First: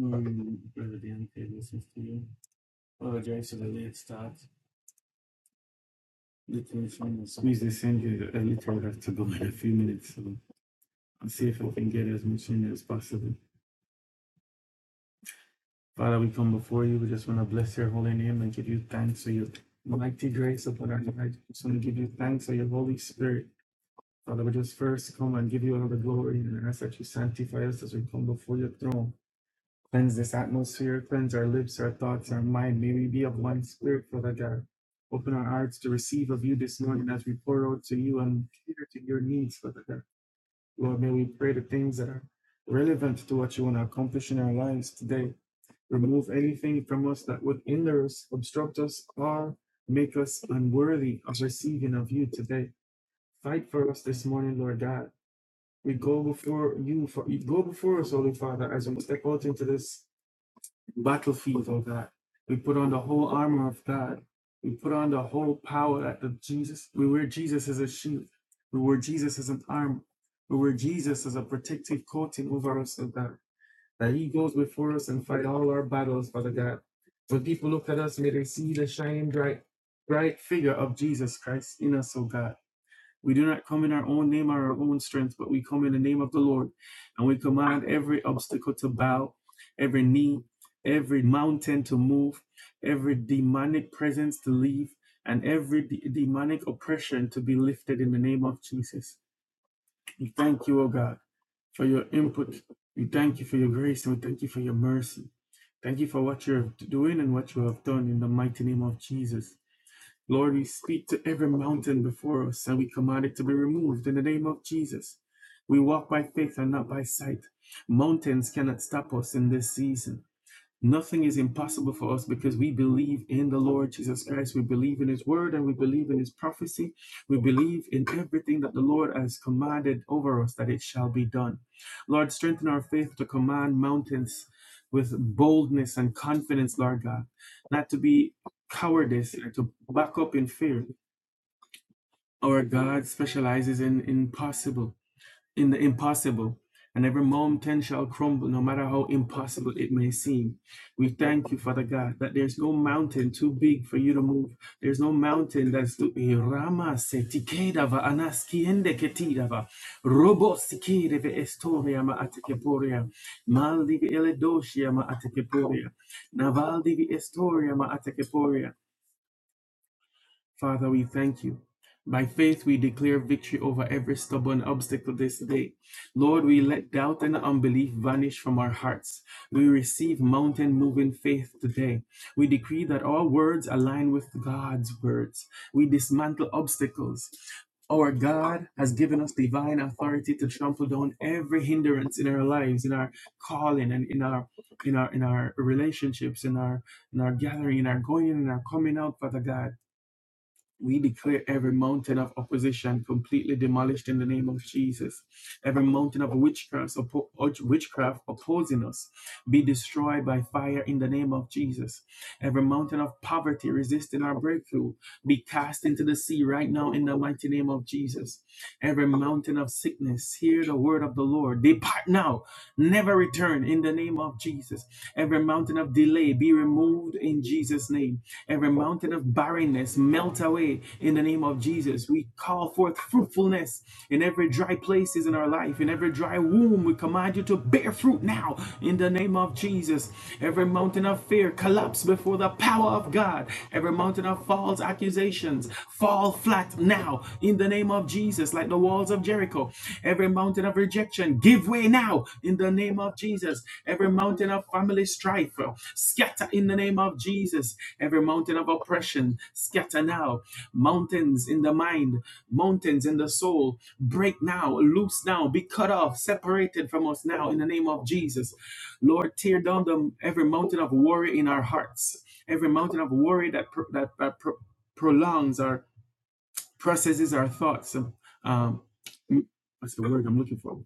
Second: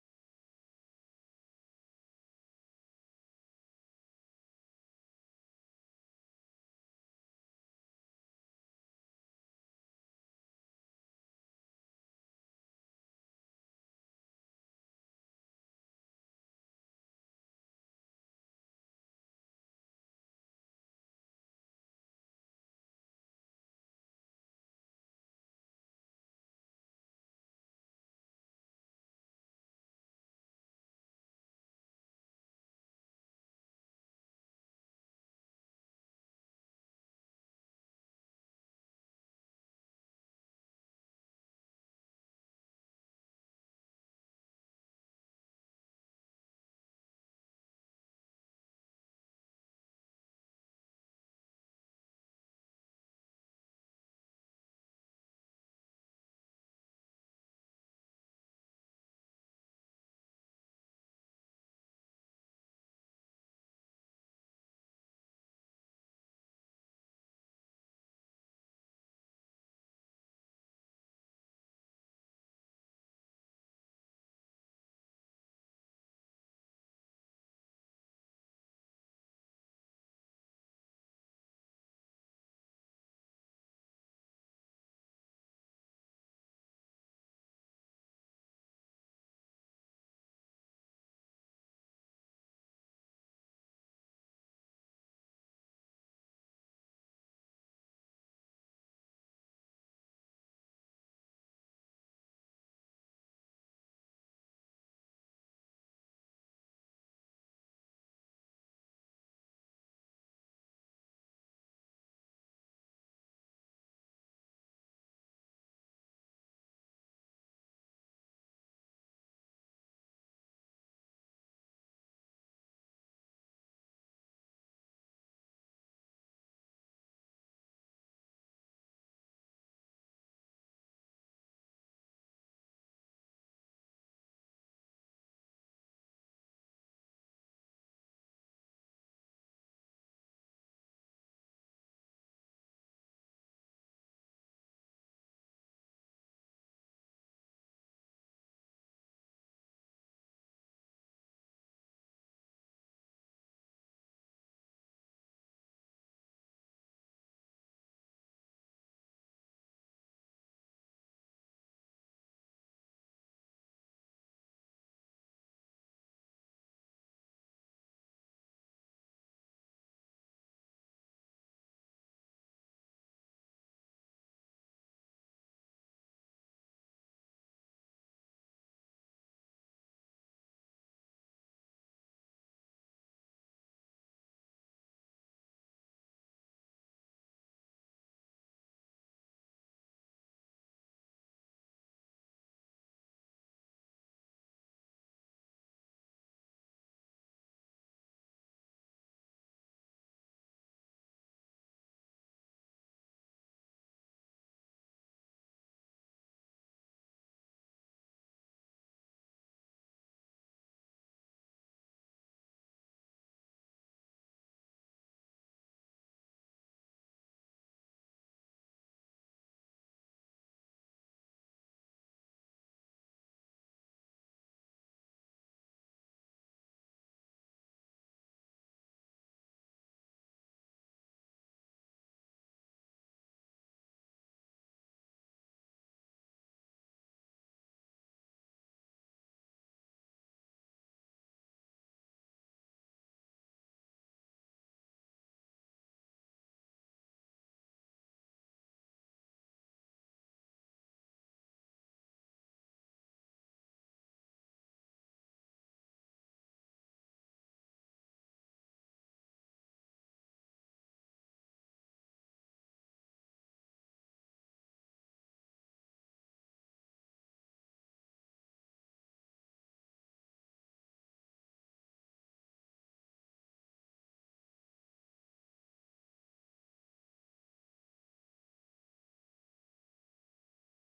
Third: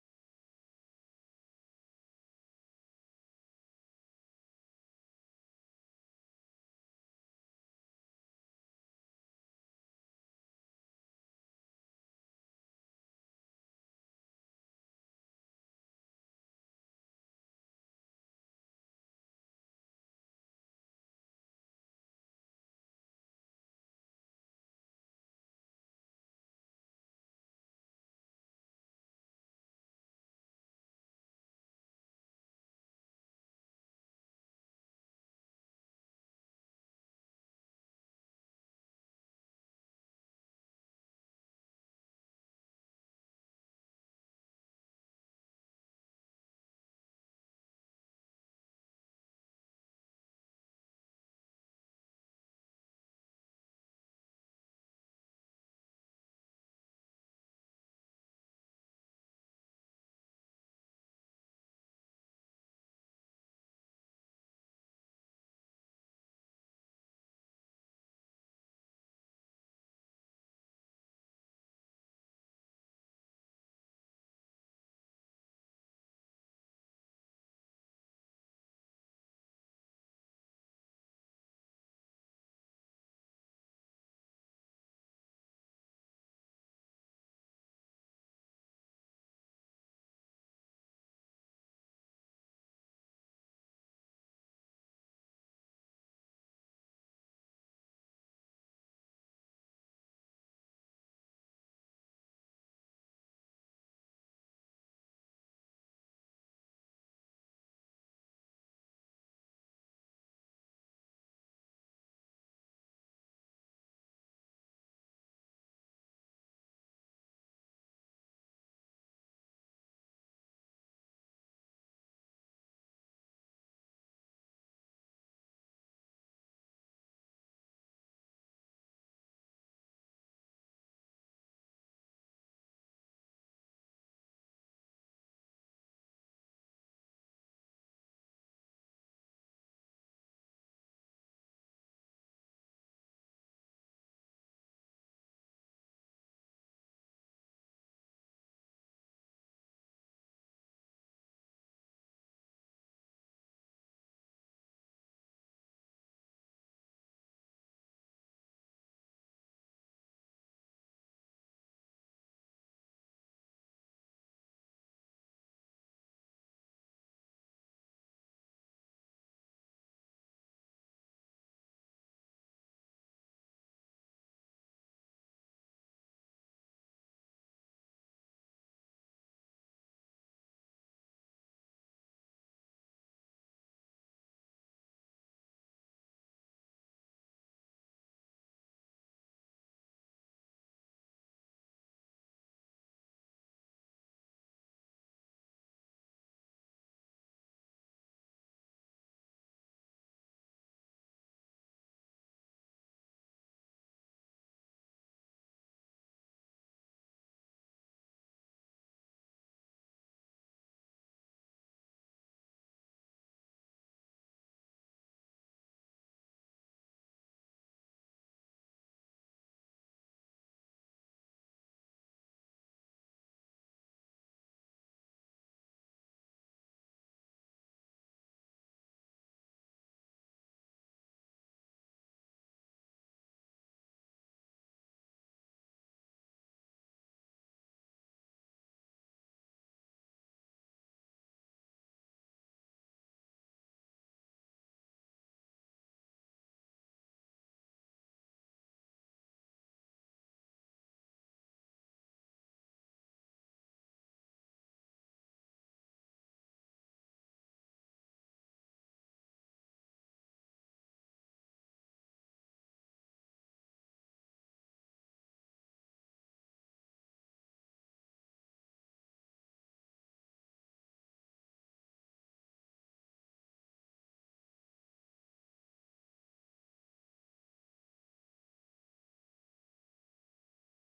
Mm, Brother Deontay listens to you. Apologize for the late start. Literally trying to squeeze this in here. I literally have to go in a few minutes. So I'll see if I can get as much in as possible. Father, we come before you. We just want to bless your holy name and give you thanks for your mighty grace upon our lives. We just want to give you thanks for your Holy Spirit. Father, we just first come and give you all the glory and ask that you sanctify us as we come before your throne. Cleanse this atmosphere, cleanse our lips, our thoughts, our mind. May we be of one spirit, Father God. Open our hearts to receive of you this morning as we pour out to you and cater to your needs, Father God. Lord, may we pray the things that are relevant to what you want to accomplish in our lives today. Remove anything from us that would hinder us, obstruct us, or make us unworthy of receiving of you today. Fight for us this morning, Lord God. We go before you, for, go before us, Holy Father, as we step out into this battlefield, oh God. We put on the whole armor of God. We put on the whole power that the Jesus, we wear Jesus as a shield. We wear Jesus as an armor. We wear Jesus as a protective coating over us, oh God. That He goes before us and fight all our battles, Father God. When people look at us, may they see the shining bright, bright figure of Jesus Christ in us, oh God. We do not come in our own name or our own strength, but we come in the name of the Lord. And we command every obstacle to bow, every knee, every mountain to move, every demonic presence to leave, and every de- demonic oppression to be lifted in the name of Jesus. We thank you, O God, for your input. We thank you for your grace and we thank you for your mercy. Thank you for what you're doing and what you have done in the mighty name of Jesus. Lord, we speak to every mountain before us and we command it to be removed in the name of Jesus. We walk by faith and not by sight. Mountains cannot stop us in this season. Nothing is impossible for us because we believe in the Lord Jesus Christ. We believe in His word and we believe in His prophecy. We believe in everything that the Lord has commanded over us that it shall be done. Lord, strengthen our faith to command mountains with boldness and confidence, Lord God, not to be cowardice or to back up in fear. Our God specializes in impossible in the impossible, and every mountain shall crumble, no matter how impossible it may seem. We thank you, Father God, that there's no mountain too big for you to move. There's no mountain that's too Eh, Rama se anaskiende ketidava. Robo sikedeve estoria ma atekeporia. Maldivi eledoshia ma atekeporia. Navaldivi estoria ma Father, we thank you. By faith, we declare victory over every stubborn obstacle this day. Lord, we let doubt and unbelief vanish from our hearts. We receive mountain moving faith today. We decree that all words align with God's words. We dismantle obstacles. Our God has given us divine authority to trample down every hindrance in our lives, in our calling, and in our in our in our relationships, in our in our gathering, in our going in and our coming out, Father God. We declare every mountain of opposition completely demolished in the name of Jesus. Every mountain of witchcraft, oppo- witchcraft opposing us be destroyed by fire in the name of Jesus. Every mountain of poverty resisting our breakthrough be cast into the sea right now in the mighty name of Jesus. Every mountain of sickness, hear the word of the Lord. Depart now, never return return in the name of Jesus. Every mountain of delay be removed in Jesus' name. Every mountain of barrenness melt away in the name of Jesus. We call forth fruitfulness in every dry places in our life, in every dry womb. We command you to bear fruit now in the name of Jesus. Every mountain of fear collapse before the power of God. Every mountain of false accusations fall flat now in the name of Jesus, like the walls of Jericho. Every mountain of rejection, give way now in the name of Jesus. Every mountain of family strife, uh, scatter in the name of Jesus. Every mountain of oppression, scatter now. Mountains in the mind, mountains in the soul, break now, loose now, be cut off, separated from us now in the name of Jesus. Lord, tear down the, every mountain of worry in our hearts, every mountain of worry that, pro- that, that pro- prolongs our processes our thoughts. Um, um, what's the word I'm looking for?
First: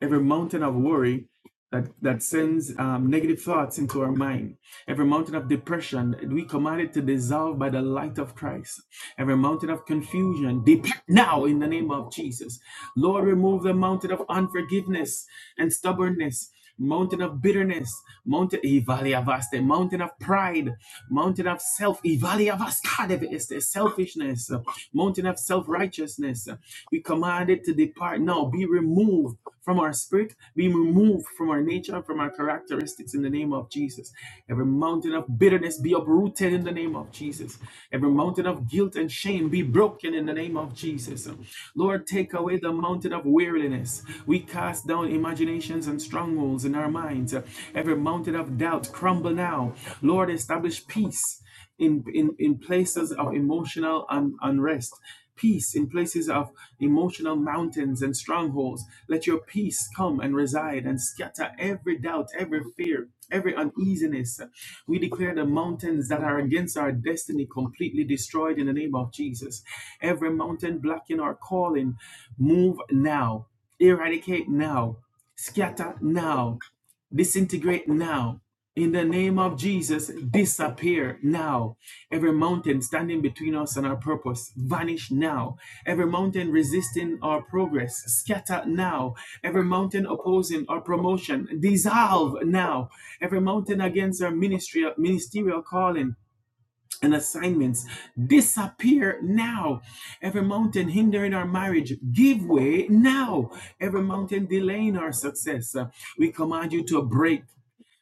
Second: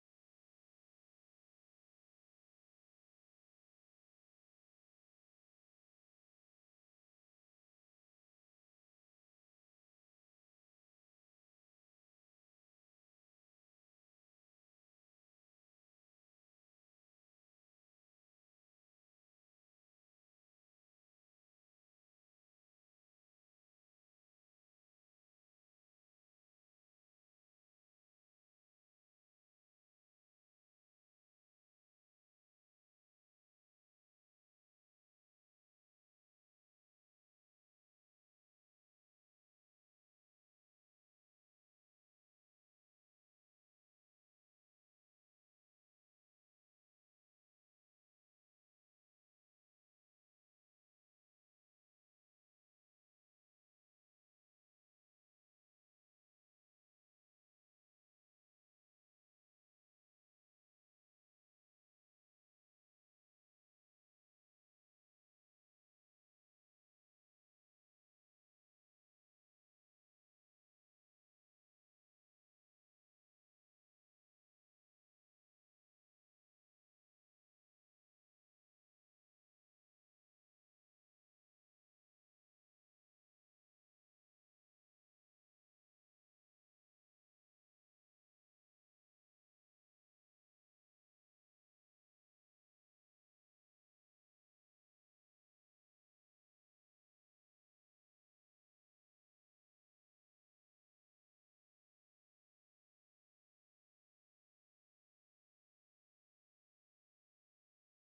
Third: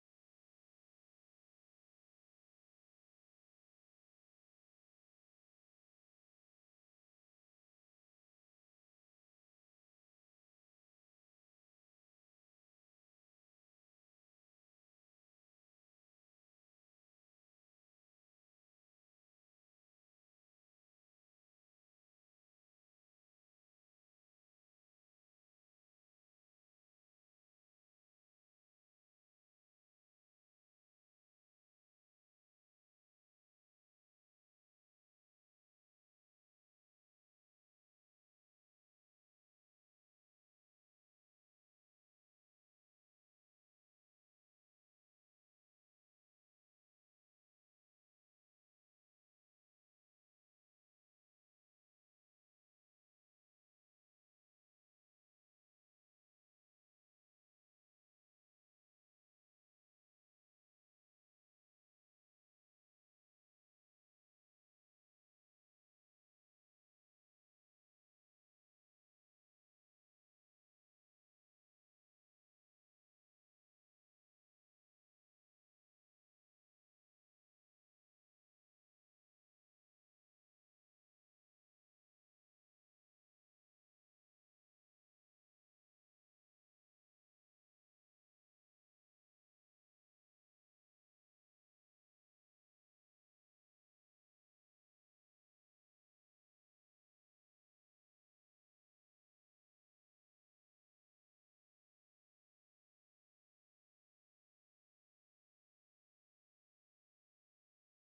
every mountain of worry that, that sends um, negative thoughts into our mind, every mountain of depression, we command it to dissolve by the light of Christ, every mountain of confusion, depart now in the name of Jesus. Lord, remove the mountain of unforgiveness and stubbornness. Mountain of bitterness, mountain eh, valley of mountain of pride, mountain of self, eh, valley of Este, selfishness, mountain of self righteousness. We command it to depart now, be removed from our spirit, being removed from our nature, from our characteristics in the name of Jesus. Every mountain of bitterness be uprooted in the name of Jesus. Every mountain of guilt and shame be broken in the name of Jesus. Lord, take away the mountain of weariness. We cast down imaginations and strongholds in our minds. Every mountain of doubt crumble now. Lord, establish peace in, in, in places of emotional un- unrest. Peace in places of emotional mountains and strongholds. Let your peace come and reside and scatter every doubt, every fear, every uneasiness. We declare the mountains that are against our destiny completely destroyed in the name of Jesus. Every mountain blocking our calling, move now, eradicate now, scatter now disintegrate now. In the name of Jesus, disappear now. Every mountain standing between us and our purpose, vanish now. Every mountain resisting our progress, scatter now. Every mountain opposing our promotion, dissolve now. Every mountain against our ministry, ministerial calling and assignments, disappear now. Every mountain hindering our marriage, give way now. Every mountain delaying our success, uh, we command you to break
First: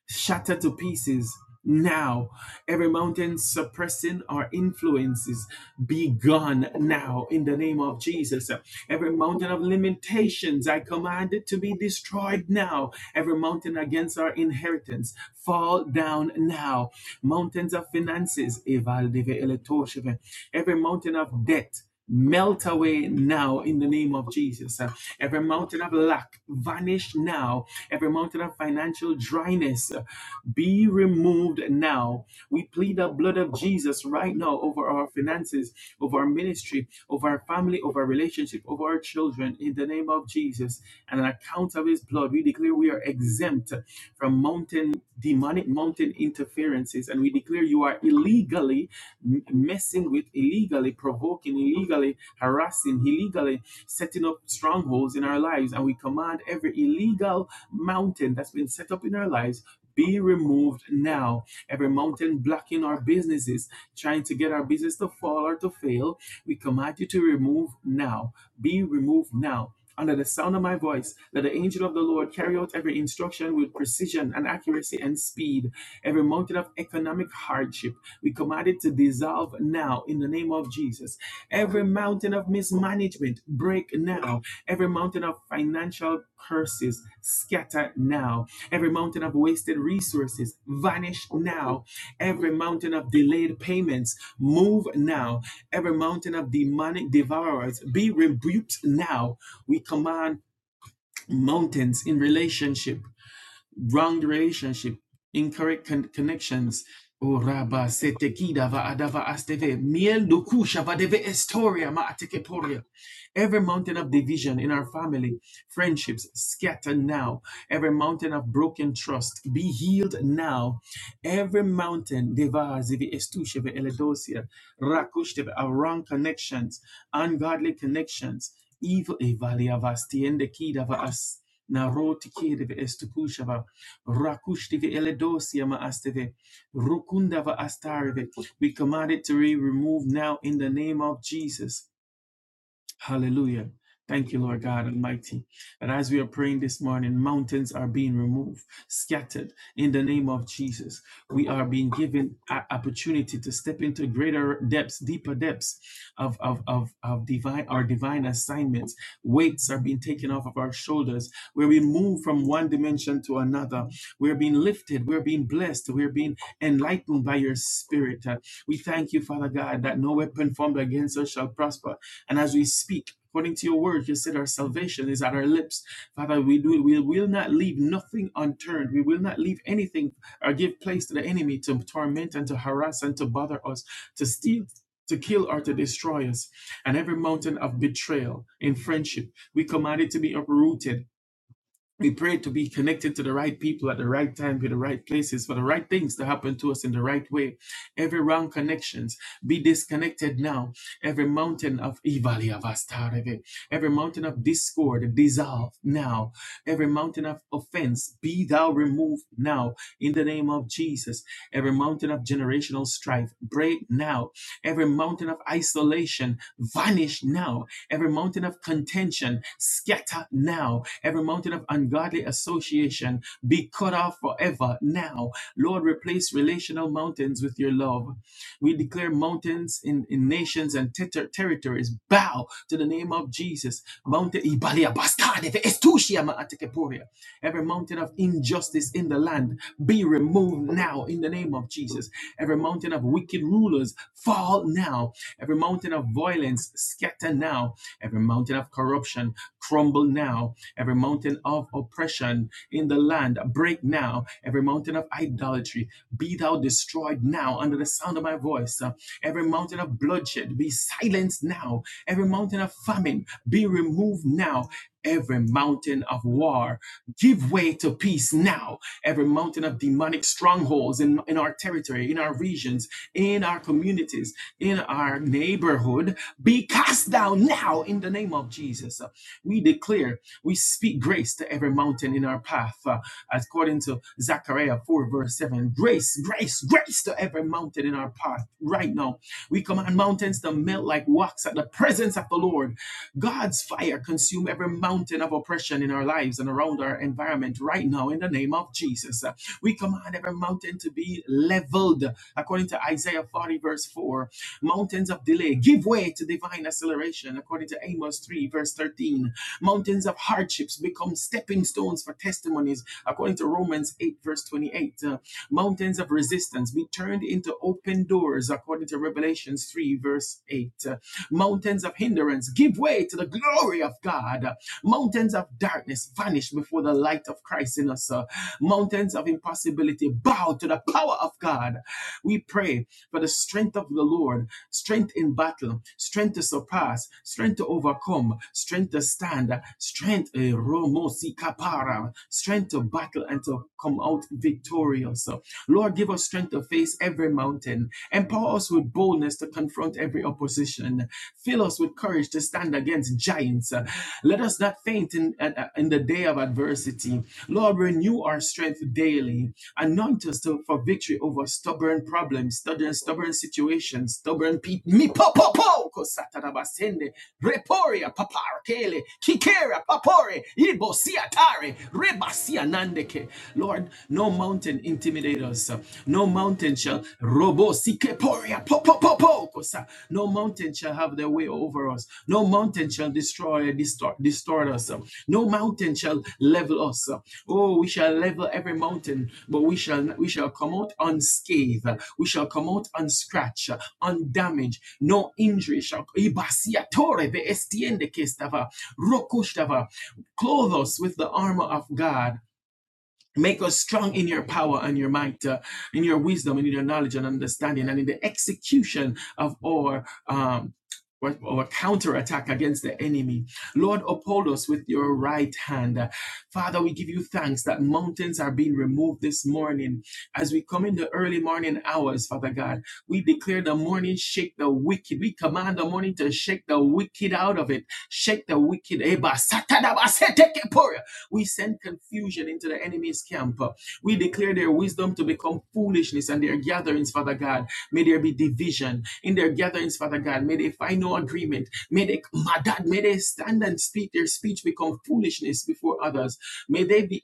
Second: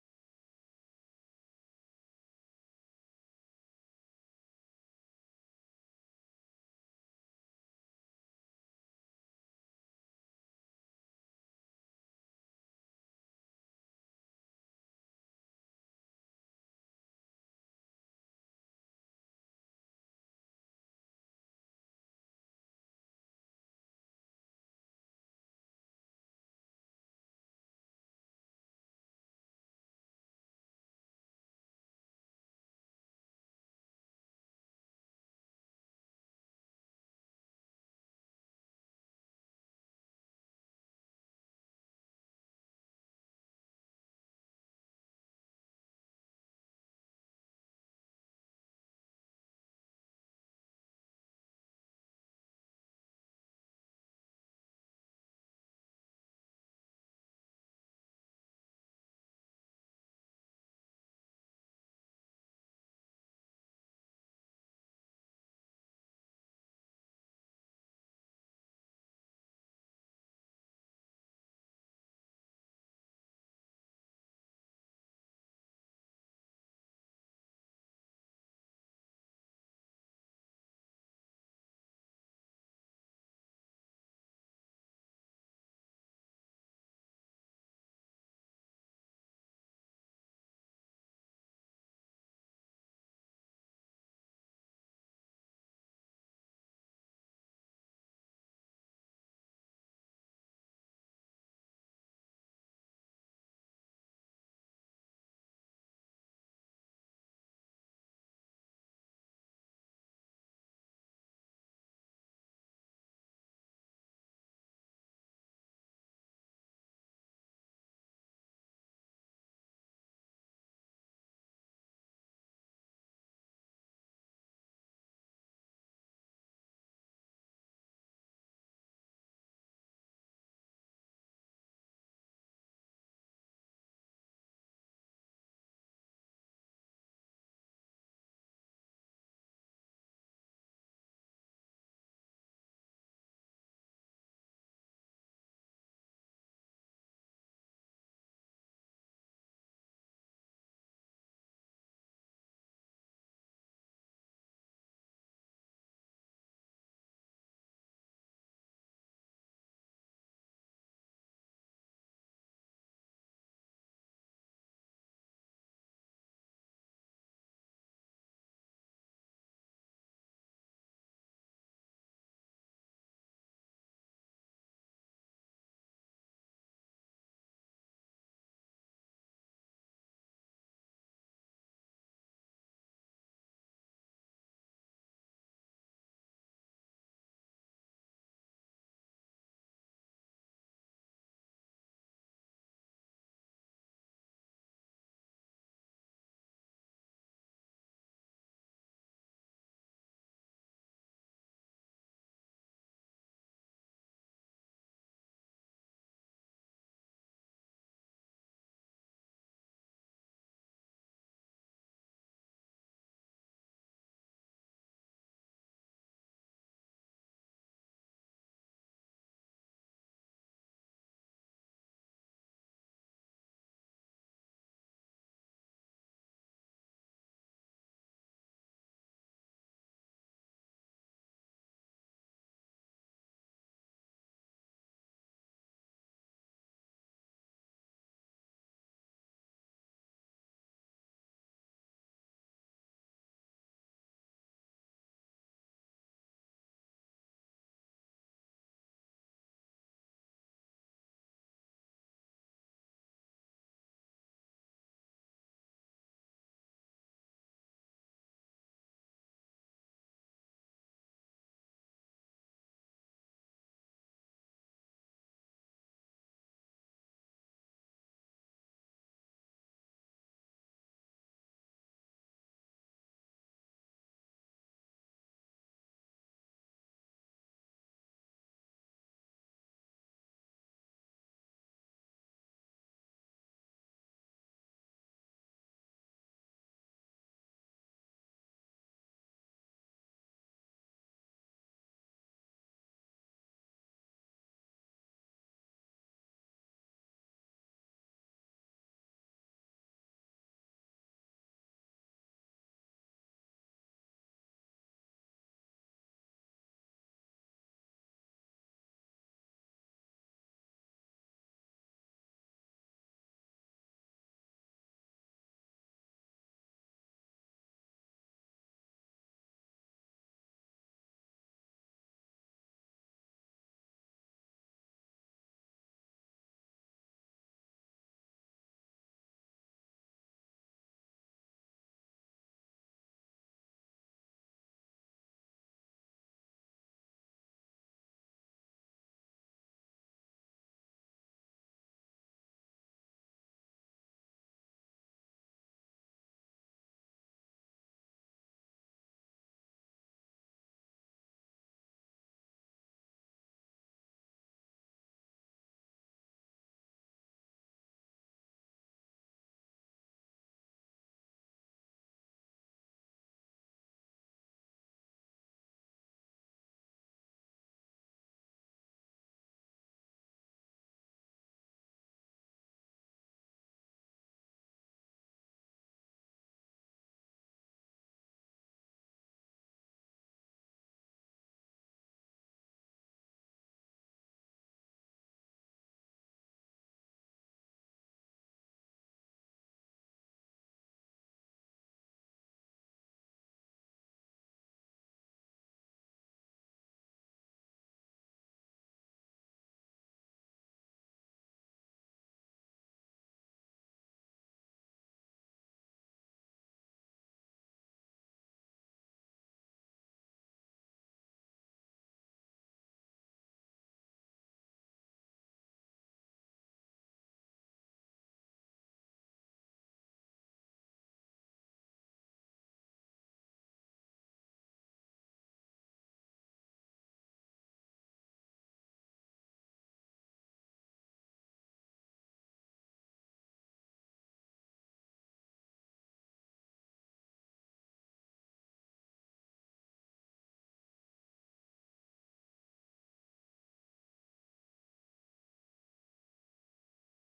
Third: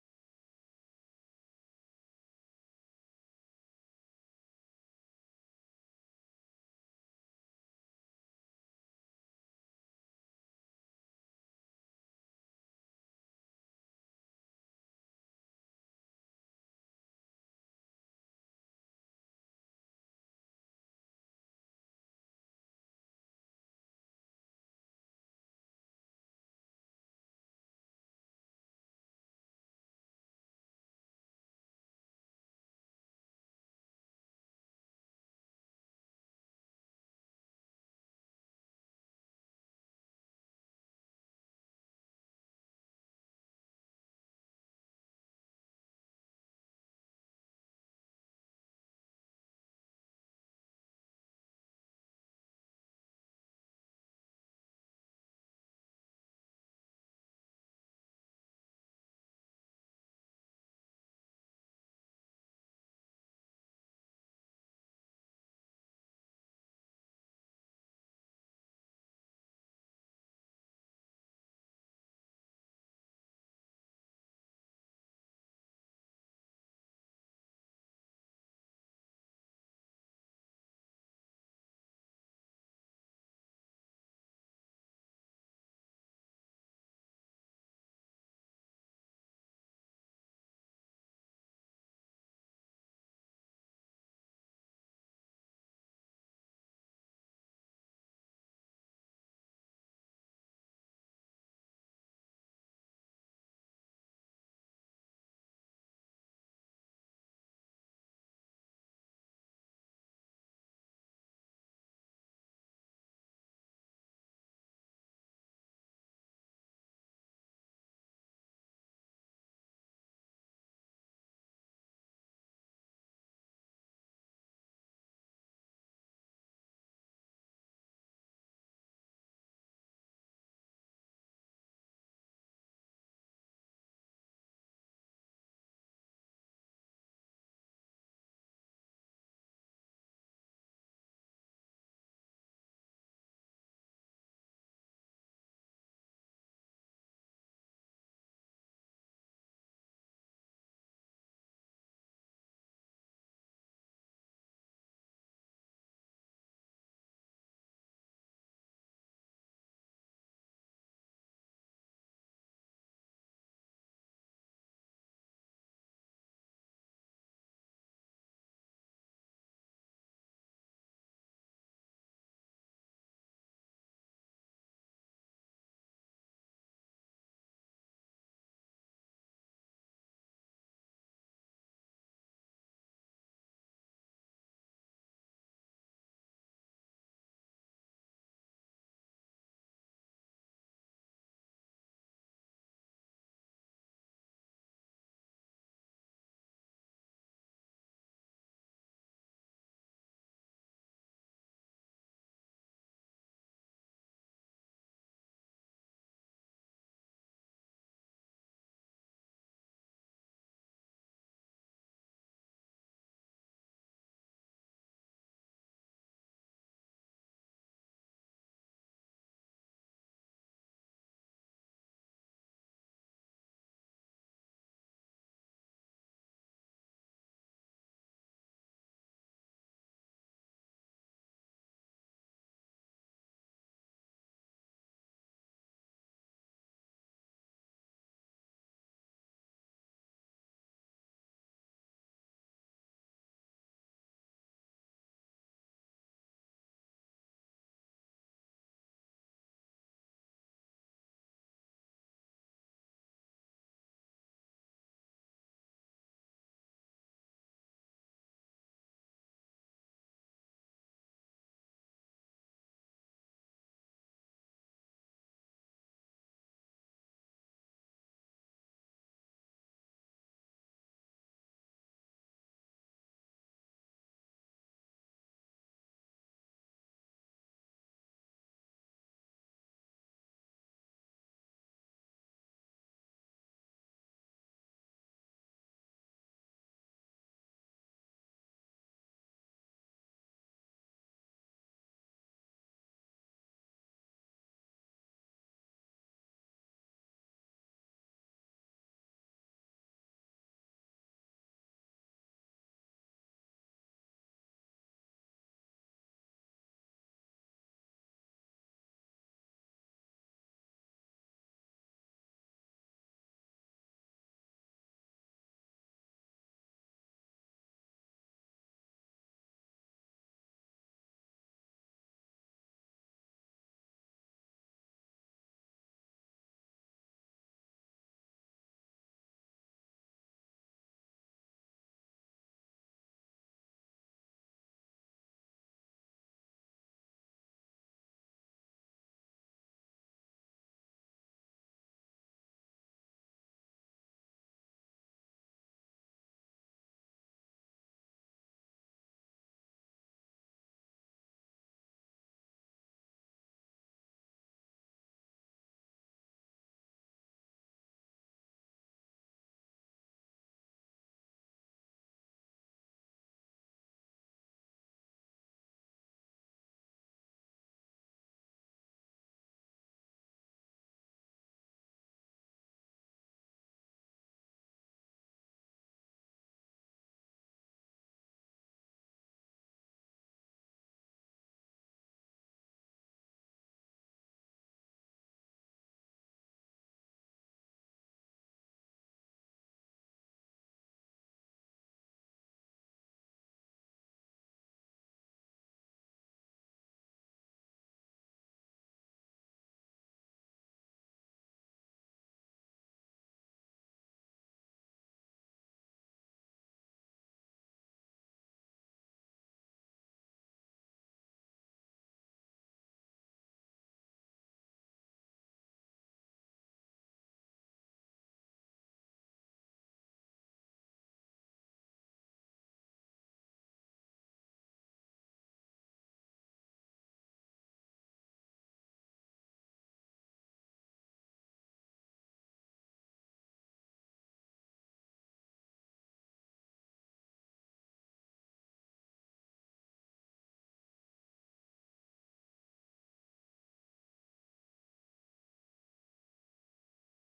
shattered to pieces now. Every mountain suppressing our influences be gone now in the name of Jesus. Every mountain of limitations, I command it to be destroyed now. Every mountain against our inheritance, fall down now. Mountains of finances, every mountain of debt. Melt away now in the name of Jesus. Uh, Every mountain of lack vanish now. Every mountain of financial dryness uh, be removed now. We plead the blood of Jesus right now over our finances, over our ministry, over our family, over our relationship, over our children in the name of Jesus. And on account of his blood, we declare we are exempt from mountain demonic mountain interferences and we declare you are illegally m- messing with illegally provoking illegally harassing illegally setting up strongholds in our lives and we command every illegal mountain that's been set up in our lives be removed now. Every mountain blocking our businesses, trying to get our business to fall or to fail, we command you to remove now. Be removed now. Under the sound of my voice, let the angel of the Lord carry out every instruction with precision and accuracy and speed. Every mountain of economic hardship, we command it to dissolve now in the name of Jesus. Every mountain of mismanagement, break now. Every mountain of financial curses, scatter now. Every mountain of wasted resources, vanish now. Every mountain of delayed payments, move now. Every mountain of demonic devourers, be rebuked now we command mountains in relationship wrong relationship, incorrect con- connections. O raba sete kida va adava asteve miel do kusha va deve estoria ma ateke Every mountain of division in our family, friendships scatter now. Every mountain of broken trust be healed now. Every mountain deva zivi estusheve eledosia rakushteve of wrong connections, ungodly connections, evil evalia vastiende kida va as naroti kida Rakushtive eledosia maasteve. Rukundava astareve. We command it to be removed now in the name of Jesus. Hallelujah. Thank you, Lord God Almighty. And as we are praying this morning, mountains are being removed, scattered in the name of Jesus. We are being given an opportunity to step into greater depths, deeper depths of, of, of, of divine our divine assignments. Weights are being taken off of our shoulders. We're being moved from one dimension to another. We're being lifted. We're being blessed. We're being enlightened by your spirit. Uh, We thank you, Father God, that no weapon formed against us shall prosper and as we speak, according to your word, you said our salvation is at our lips. Father, we do we will not leave nothing unturned. We will not leave anything or give place to the enemy to torment and to harass and to bother us, to steal. To kill or to destroy us, and every mountain of betrayal in friendship, we command it to be uprooted we pray to be connected to the right people at the right time, to the right places, for the right things to happen to us in the right way. Every wrong connections be disconnected now. Every mountain of evil, of us, Tareve. every mountain of discord dissolve now. Every mountain of offense be thou removed now in the name of Jesus. Every mountain of generational strife break now. Every mountain of isolation vanish now Every mountain of contention, scatter now. Every mountain of ungodly association, be cut off forever now. Lord, replace relational mountains with your love. We declare mountains in, in nations and ter- ter- territories bow to the name of Jesus. Mountain Ibalia Bastade, Estusia Maatekeporia. Every mountain of injustice in the land be removed now in the name of Jesus. Every mountain of wicked rulers fall now. Every mountain of violence scatter now Every mountain of corruption crumble now. Every mountain of oppression in the land break now. Every mountain of idolatry be thou destroyed now under the sound of my voice. Uh, Every mountain of bloodshed be silenced now. Every mountain of famine be removed now. Every mountain of war give way to peace now. Every mountain of demonic strongholds in, in our territory, in our regions, in our communities in our neighborhood be cast down now in the name of Jesus. Uh, We declare, we speak grace to every mountain in our path, uh, according to Zechariah 4, verse 7. Grace, grace, grace to every mountain in our path right now. We command mountains to melt like wax at the presence of the Lord. God's fire consume every mountain of oppression in our lives and around our environment right now in the name of Jesus. Uh, We command every mountain to be leveled according to Isaiah 40, verse 4. Mountains of delay, give way to divine acceleration, according to Amos 3, verse 13. Mountains of hardships become stepping stones for testimonies, according to Romans 8, verse 28. Uh, mountains of resistance be turned into open doors, according to Revelations 3, verse 8. Uh, mountains of hindrance give way to the glory of God. Uh, mountains of darkness vanish before the light of Christ in us. Uh, mountains of impossibility bow to the power of God we pray for the strength of the Lord, strength in battle, strength to surpass, strength to overcome, strength to stand, strength, eh, Romo si kapara, strength to battle and to come out victorious. Lord, give us strength to face every mountain. Empower us with boldness to confront every opposition. Fill us with courage to stand against giants. Let us not not faint in, at- in the day of adversity. Lord, renew our strength daily. Anoint us to, for victory over stubborn problems, stubborn, stubborn situations, stubborn people. Mi po po po kosatarabasende reporia paparkele kikera papore ibo siatare rebasianandeke. Lord, no mountain intimidate us. No mountain shall Robo sikeporia po po po po kosa. No mountain shall have their way over us. No mountain shall destroy distort, distort us. No mountain shall level us. Oh, we shall level every mountain, but we shall we shall come out unscathed. We shall come out unscratched, undamaged. No injury shall. Ibasia torre ve estiende que estava. Rokushtava. Clothe us with the armor of God Make us strong in your power and your might, uh, in your wisdom and in your knowledge and understanding, and in the execution of our um, or, or counterattack against the enemy. Lord, uphold us with your right hand. Uh, Father, we give you thanks that mountains are being removed this morning. As we come in the early morning hours, Father God, we declare the morning shake the wicked. We command the morning to shake the wicked out of it. Shake the wicked. Eba, satadaba, setekepora. We send confusion into the enemy's camp. We declare their wisdom to become foolishness and their gatherings, Father God. May there be division in their gatherings, Father God. May they find no agreement. May they, my God, may they stand and speak. Their speech become foolishness before others. May they be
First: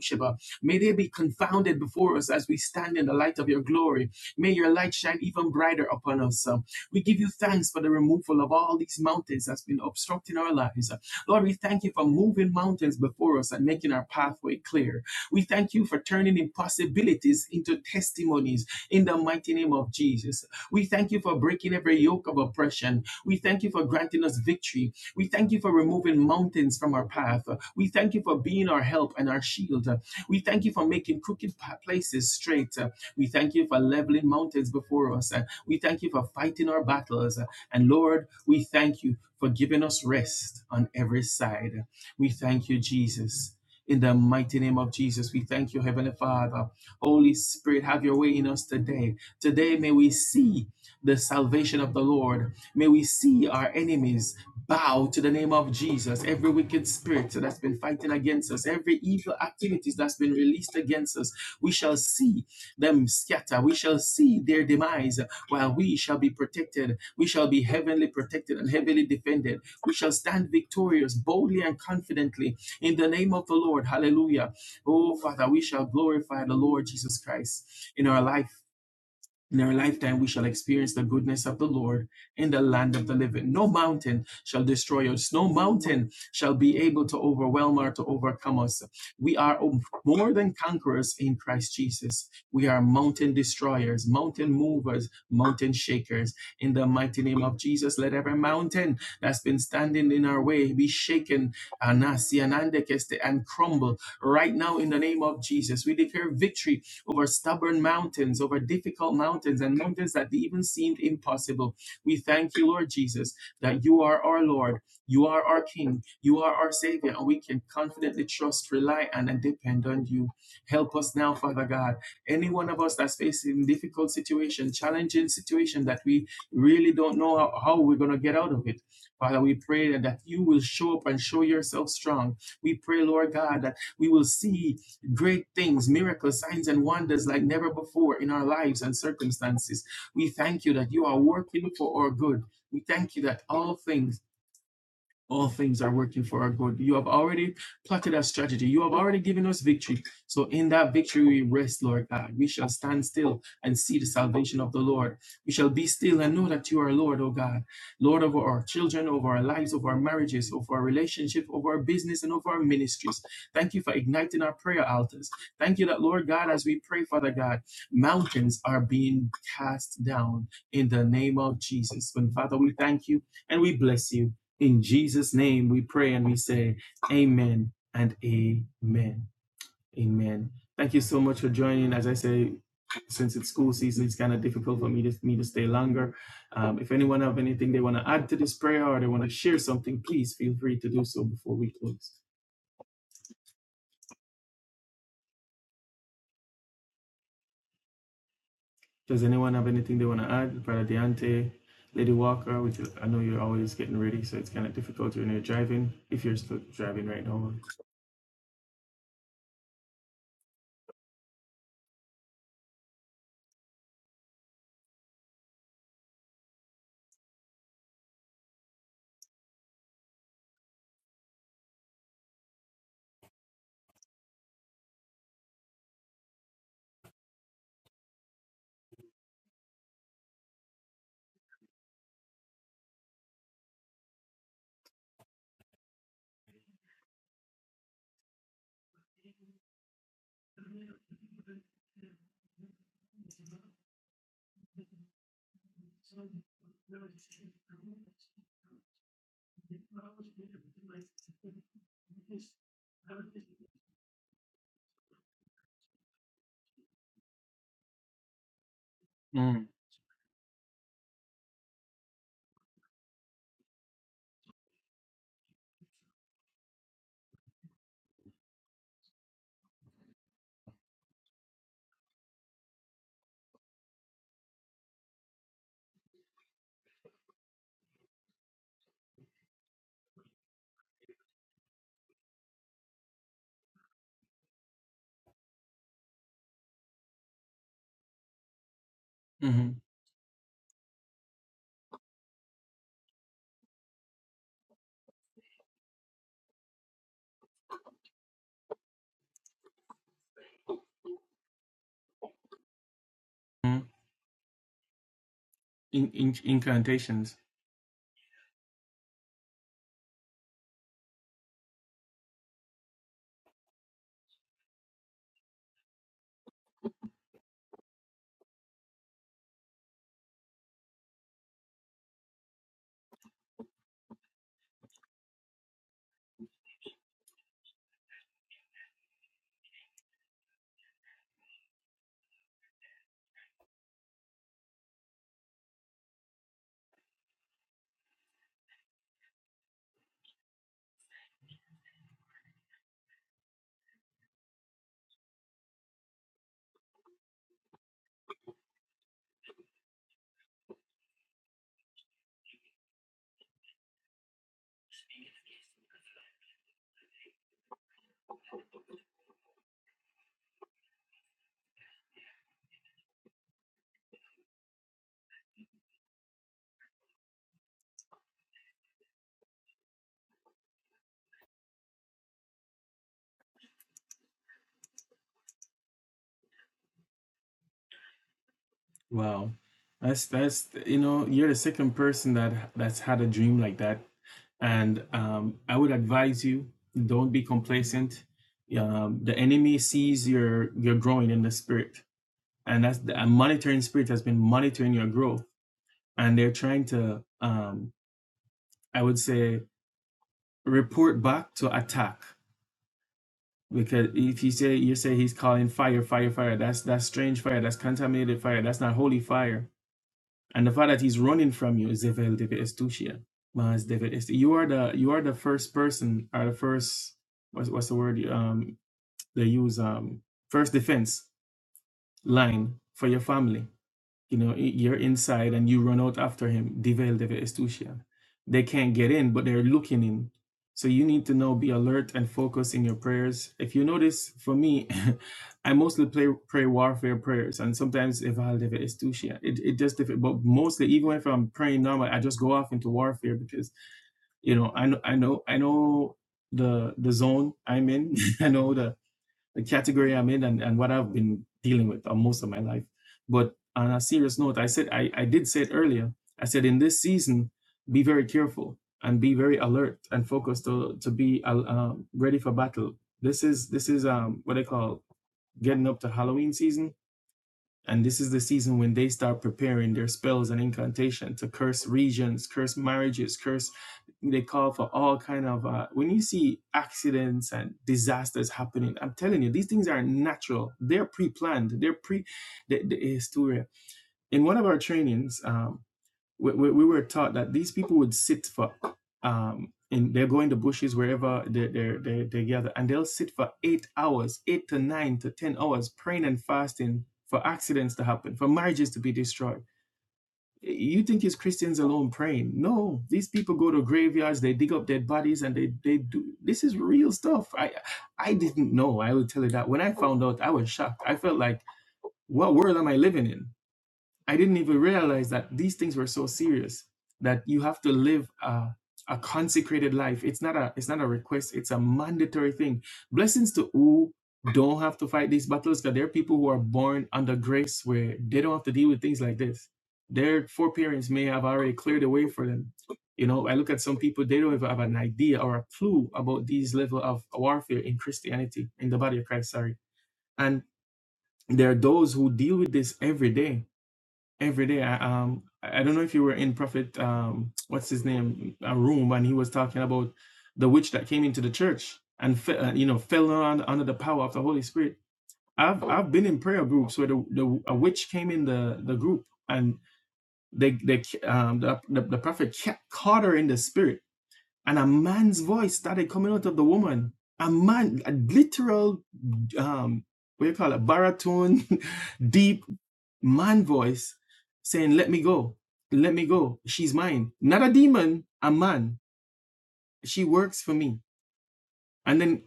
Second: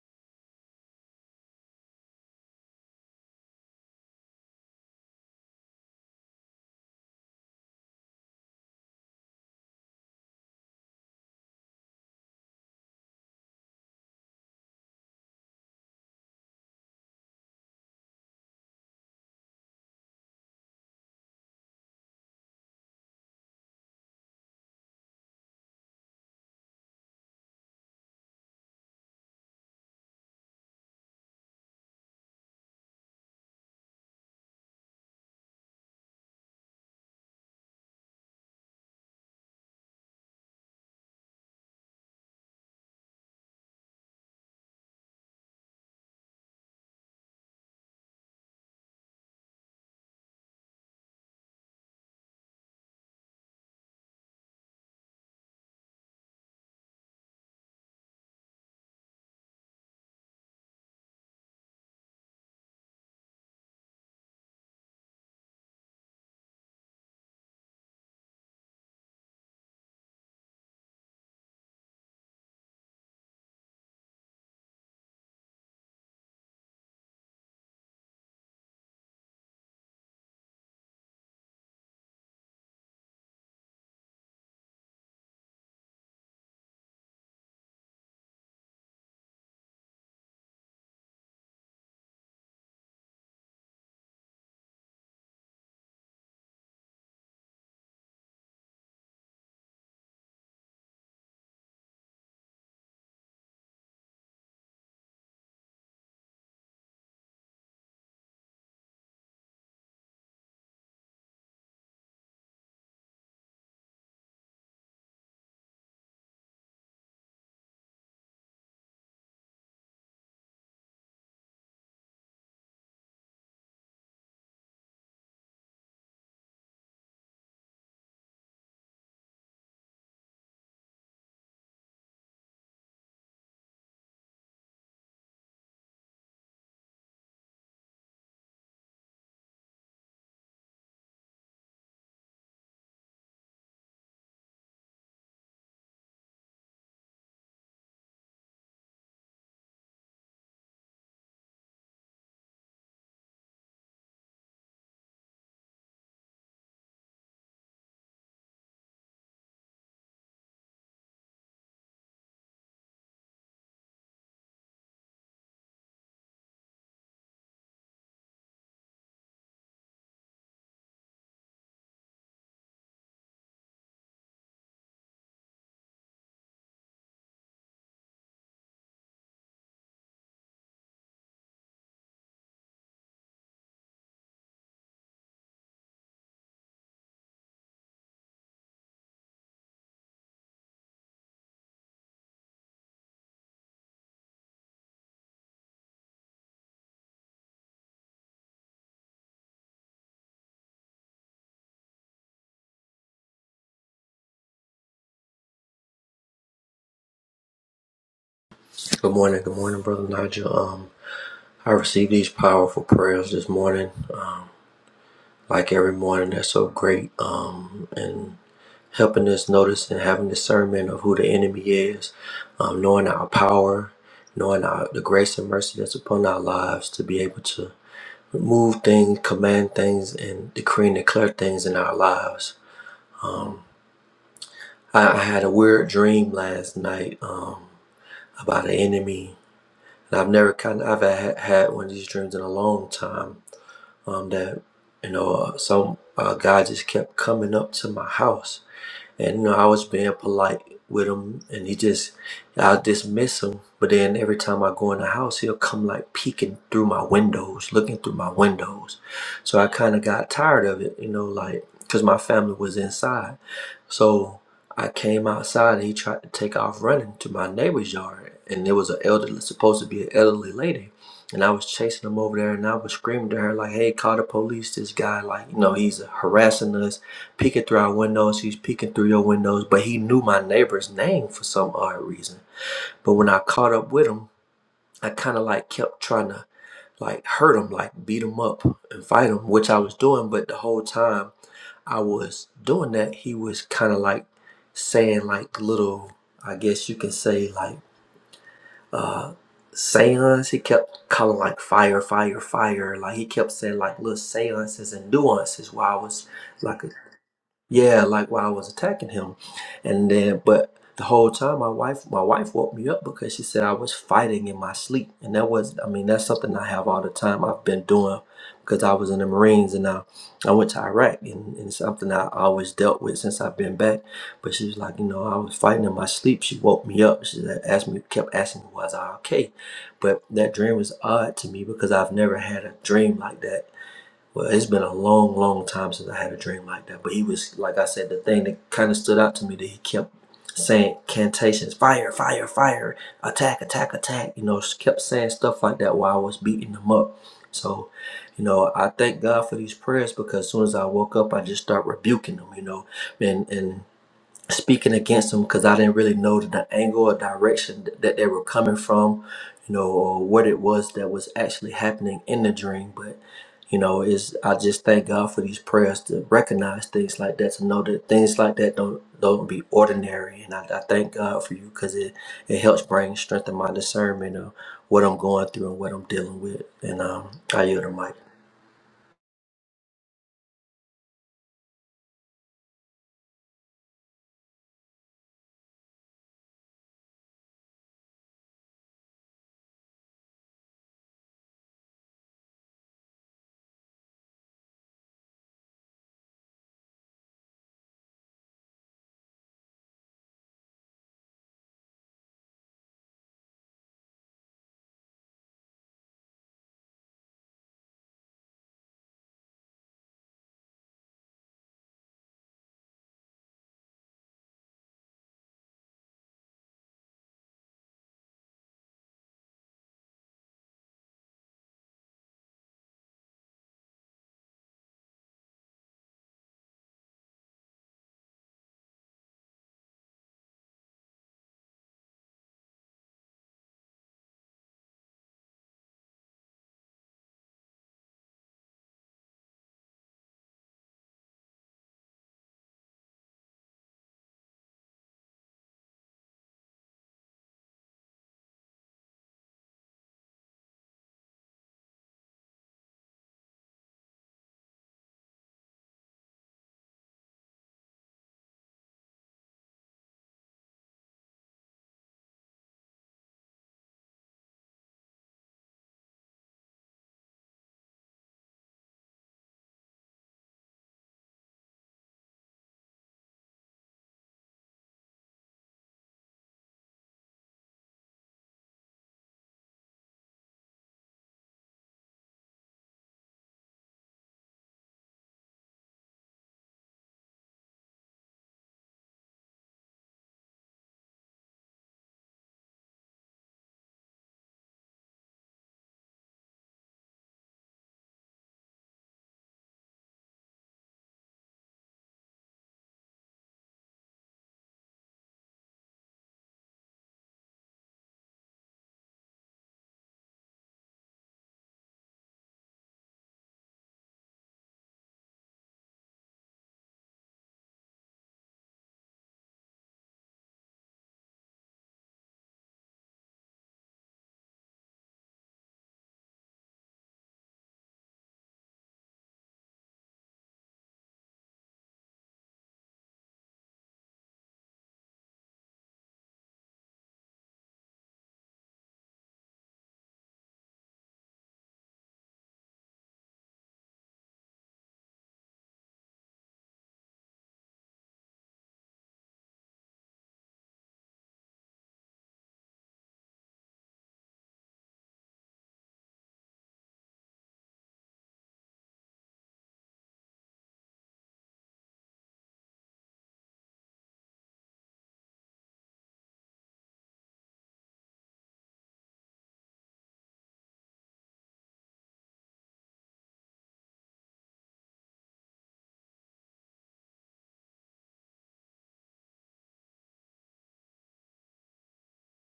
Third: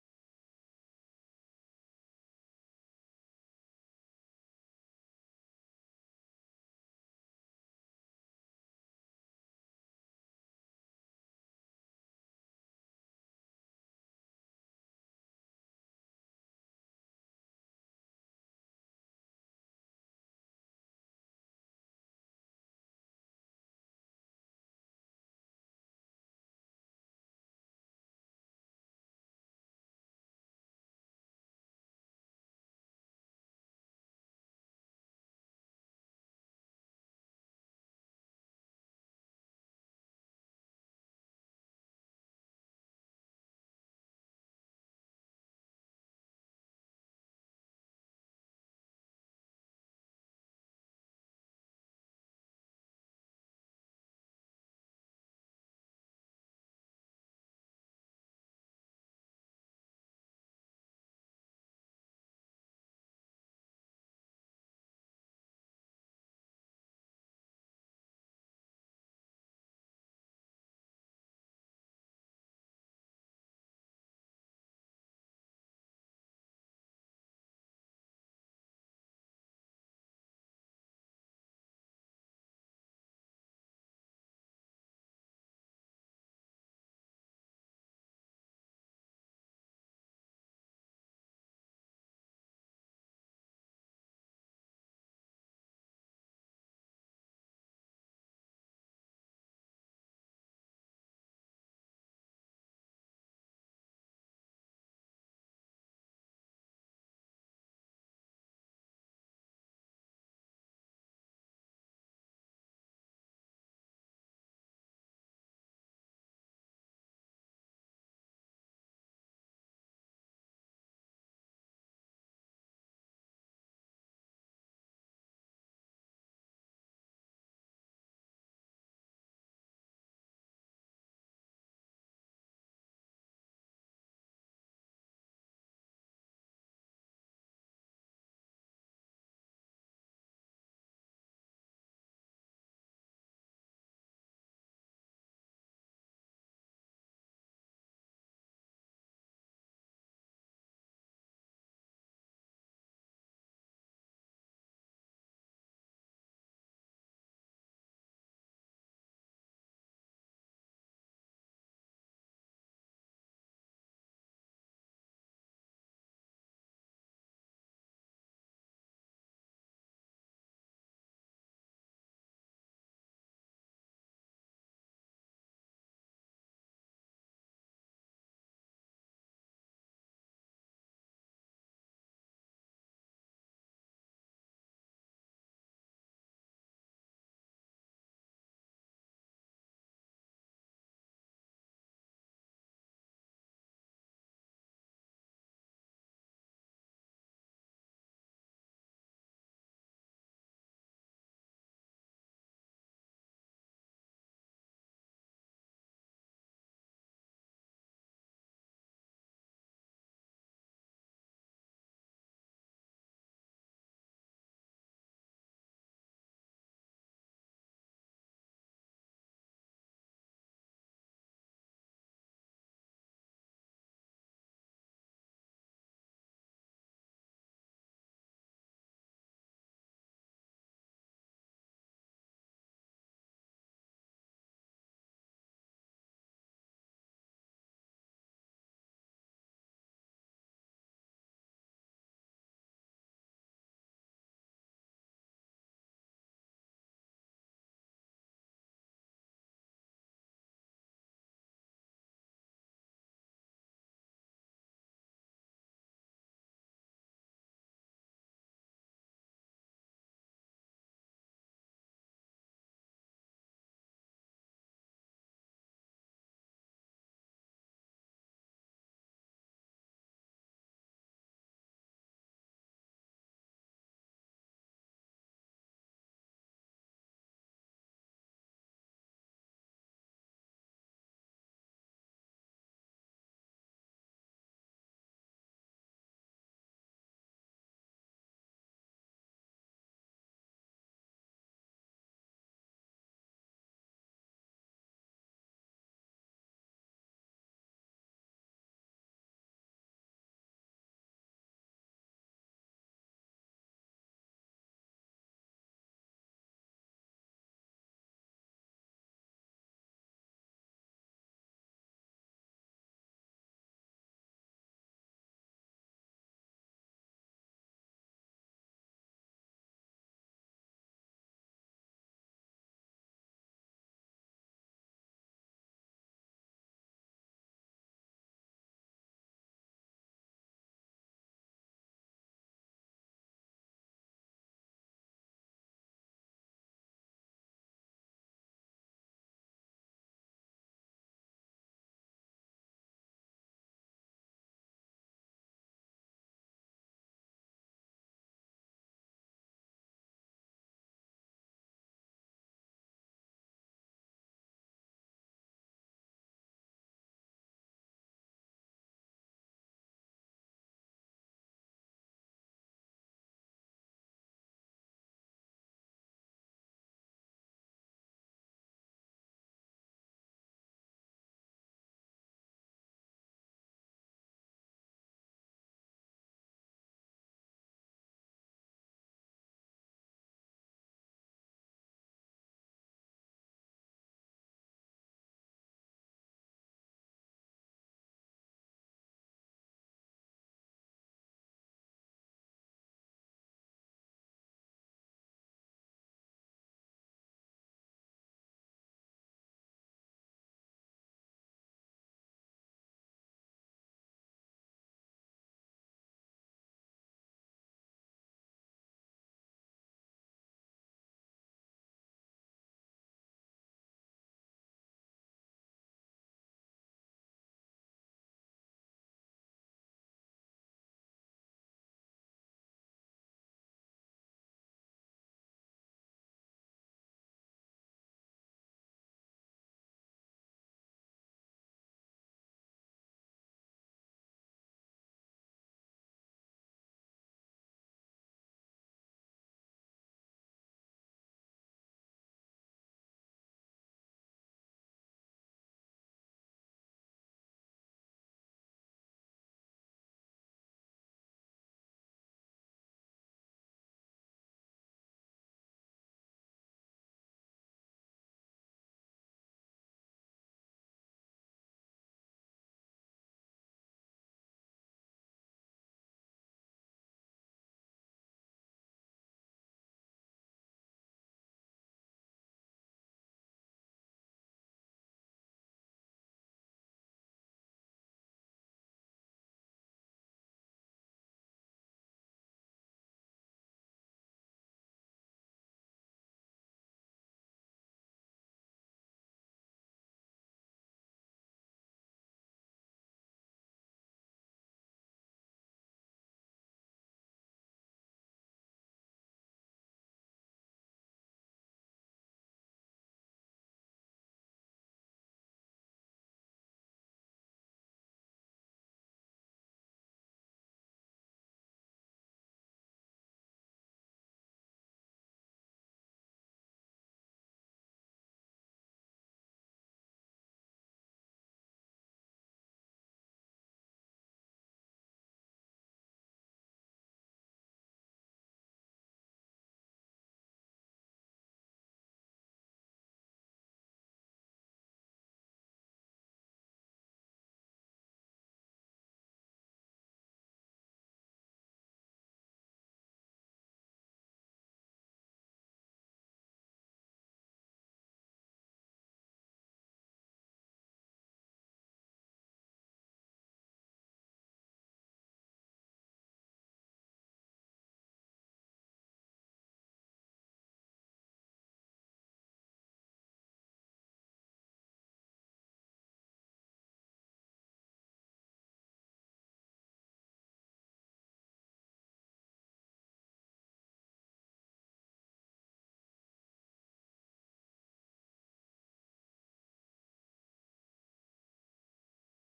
Sheba. May they be confounded before us as we stand in the light of your glory. May your light shine even brighter upon us. Uh, We give you thanks for the removal of all these mountains that's been obstructing our lives. Lord, we thank you for moving mountains before us and making our pathway clear. We thank you for turning impossibilities into testimonies in the mighty name of Jesus. We thank you for breaking every yoke of oppression. We thank you for granting us victory. We thank you for removing mountains from our path. We thank you for being our help and our shield. We thank you for making crooked pa- places straight. We thank you for leveling mountains before us. We thank you for fighting our battles. And Lord, we thank you for giving us rest on every side. We thank you, Jesus. In the mighty name of Jesus, we thank you, Heavenly Father. Holy Spirit, have your way in us today. Today, may we see the salvation of the Lord. May we see our enemies bow to the name of Jesus. Every wicked spirit that's been fighting against us, every evil activities that's been released against us, we shall see them scatter. We shall see their demise while we shall be protected. We shall be heavenly protected and heavily defended. We shall stand victorious boldly and confidently in the name of the Lord. Hallelujah. Oh, Father, we shall glorify the Lord Jesus Christ in our life in our lifetime, we shall experience the goodness of the Lord in the land of the living. No mountain shall destroy us. No mountain shall be able to overwhelm or to overcome us. We are more than conquerors in Christ Jesus. We are mountain destroyers, mountain movers, mountain shakers. In the mighty name of Jesus, let every mountain that's been standing in our way be shaken anasi, anandekeste, and crumble right now in the name of Jesus. We declare victory over stubborn mountains, over difficult mountains, and mountains that even seemed impossible. We thank you, Lord Jesus, that you are our Lord, you are our King, you are our Savior, and we can confidently trust, rely, on, and depend on you. Help us now, Father God. Any one of us that's facing difficult situation, challenging situation that we really don't know how, how we're going to get out of it. Father, we pray that you will show up and show yourself strong. We pray, Lord God, that we will see great things, miracles, signs, and wonders like never before in our lives and circumstances. We thank you that you are working for our good. We thank you that all things all things are working for our good. You have already plotted a strategy. You have already given us victory. So in that victory we rest, Lord God. We shall stand still and see the salvation of the Lord. We shall be still and know that you are Lord, O God. Lord over our children, over our lives, over our marriages, over our relationship, over our business, and over our ministries. Thank you for igniting our prayer altars. Thank you that, Lord God, as we pray, Father God, mountains are being cast down in the name of Jesus. And Father, we thank you and we bless you. In Jesus' name we pray and we say, Amen and Amen. Amen. Thank you so much for joining. As I say, since it's school season, it's kind of difficult for me to me to stay longer. Um, if anyone have anything they want to add to this prayer or they want to share something, please feel free to do so before we close. Does anyone have anything they want to add? Brother Deante, Lady Walker, which I know you're always getting ready, so it's kind of difficult when you're driving, if you're still driving right now. Good morning, good morning, brother Nigel. Um, I received these powerful prayers this morning, um, like every morning. They're so great. Um, and helping us notice and having discernment of who the enemy is, um, knowing our power, knowing our the grace and mercy that's upon our lives to be able to move things, command things, and decree and declare things in our lives. I, I had a weird dream last night um, about an enemy. And I've never kind of I've had, had one of these dreams in a long time um, that you know uh, some uh, guy just kept coming up to my house, and you know I was being polite with him, and he just I dismiss him. But then every time I go in the house, he'll come like peeking through my windows, looking through my windows. So Mm, I kind of got tired of it, you know, like because my family was inside. So I came outside and he tried to take off running to my neighbor's yard. And there was an elderly, supposed to be an elderly lady. And I was chasing him over there and I was screaming to her, like, hey, call the police. This guy, like, you know, he's harassing us, peeking through our windows. He's peeking through your windows. But he knew my neighbor's name for some odd reason. But when I caught up with him, I kind of like kept trying to like hurt him, like beat him up and fight him, which mhm, I was doing. But the whole time, I was doing that, he was kind of like saying like little, I guess you can say like seances. He kept calling like fire, fire, fire. Like he kept saying mhm. like little seances and nuances while I In, was in, like incantations. yeah, like while I was attacking him, and then but the whole time my wife my wife woke me up because she said I was fighting in my sleep, and that was I mean that's something I have all the time. I've been doing because I was in the Marines and I I went to Iraq and, and something I always dealt with since I've been back. But she was like, you know, I was fighting in my sleep. She woke me up. She said- asked me kept asking me was I okay, but that dream was odd to me because I've never had a dream like that well, it's been a long, long time since I had a dream like that. But he was, like I said, the thing that kind of stood out to me that he kept saying cantations, fire, fire, fire, attack, attack, attack. You know, kept saying stuff like that while I was beating him up. So, you know, I thank God for these prayers because as soon as I woke up, I just start rebuking them. You know, and and speaking against them because I didn't really know the angle or direction th- that they were coming from, you know, or what it was that was actually happening in the dream. But you know, is I just thank God for these prayers to recognize things like that, to know that things like that don't don't be ordinary. And I, I thank God for you because it it helps bring strength in my discernment of what I'm going through and what I'm dealing with. And um, I yield the mic. Wow. That's that's you know, you're the second person that that's had a dream like that. And um, I would advise you, don't be complacent. Um, the enemy sees your your growing in the spirit, and that's the and monitoring spirit has been monitoring your growth, and they're trying to, um, I would say, report back to attack. Because if you say you say he's calling fire, fire, fire, that's that's strange fire, that's contaminated fire, that's not holy fire And the fact that he's running from you is Evel David Estucia. Mas David Estu- You are the you are the first person or the first what's, what's the word um they use um first defense line for your family you know, i- you're inside and you run out after him, Devel deve Estusian. They can't get in, but they're looking in. So you need to now be alert and focus in your prayers. If you notice, for me, I mostly play pray warfare prayers and sometimes Eval deve Estusian. It it just if but mostly even if I'm praying normal, I just go off into warfare because you know I know I know I know the the zone I'm in. I know the the category I'm in and, and what I've been dealing with uh, most of my life. But on a serious note, I said I, I did say it earlier. I said in this season, be very careful and be very alert and focused to to be uh, um, ready for battle. This is this is um what I call getting up to Halloween season and this is the season when they start preparing their spells and incantation to curse regions, curse marriages, curse. They call for all kind of. Uh, when you see accidents and disasters happening, I'm telling you, these things are natural. They're pre-planned. They're pre. The, the, it's in one of our trainings, um, we, we, we were taught that these people would sit for um in they'll go in the bushes wherever they they they, they gather and they'll sit for eight hours eight to nine to ten hours praying and fasting for accidents to happen for marriages to be destroyed you think it's christians alone praying no these people go to graveyards they dig up dead bodies and they they do this is real stuff i i didn't know i will tell you that when i found out i was shocked i felt like what world am i living in I didn't even realize that these things were so serious that you have to live a, a consecrated life. It's not a it's not a request. It's a mandatory thing. Blessings to who don't have to fight these battles because there are people who are born under grace where they don't have to deal with things like this. Their foreparents may have already cleared the way for them. You know, I look at some people; they don't even have an idea or a clue about these level of warfare in Christianity, in the body of Christ. Sorry, and there are those who deal with this every day every day. I, um, I don't know if you were in Prophet, um, what's his name, a room, and he was talking about the witch that came into the church and fe- uh, you know fell on, under the power of the Holy Spirit. I've I've been in prayer groups where the, the a witch came in the, the group and they they um the the, the prophet ca- caught her in the spirit and a man's voice started coming out of the woman. A man, a literal um, what do you call it, baritone, deep man voice saying, Let me go. Let me go. She's mine. Not a demon, a man. She works for me. And then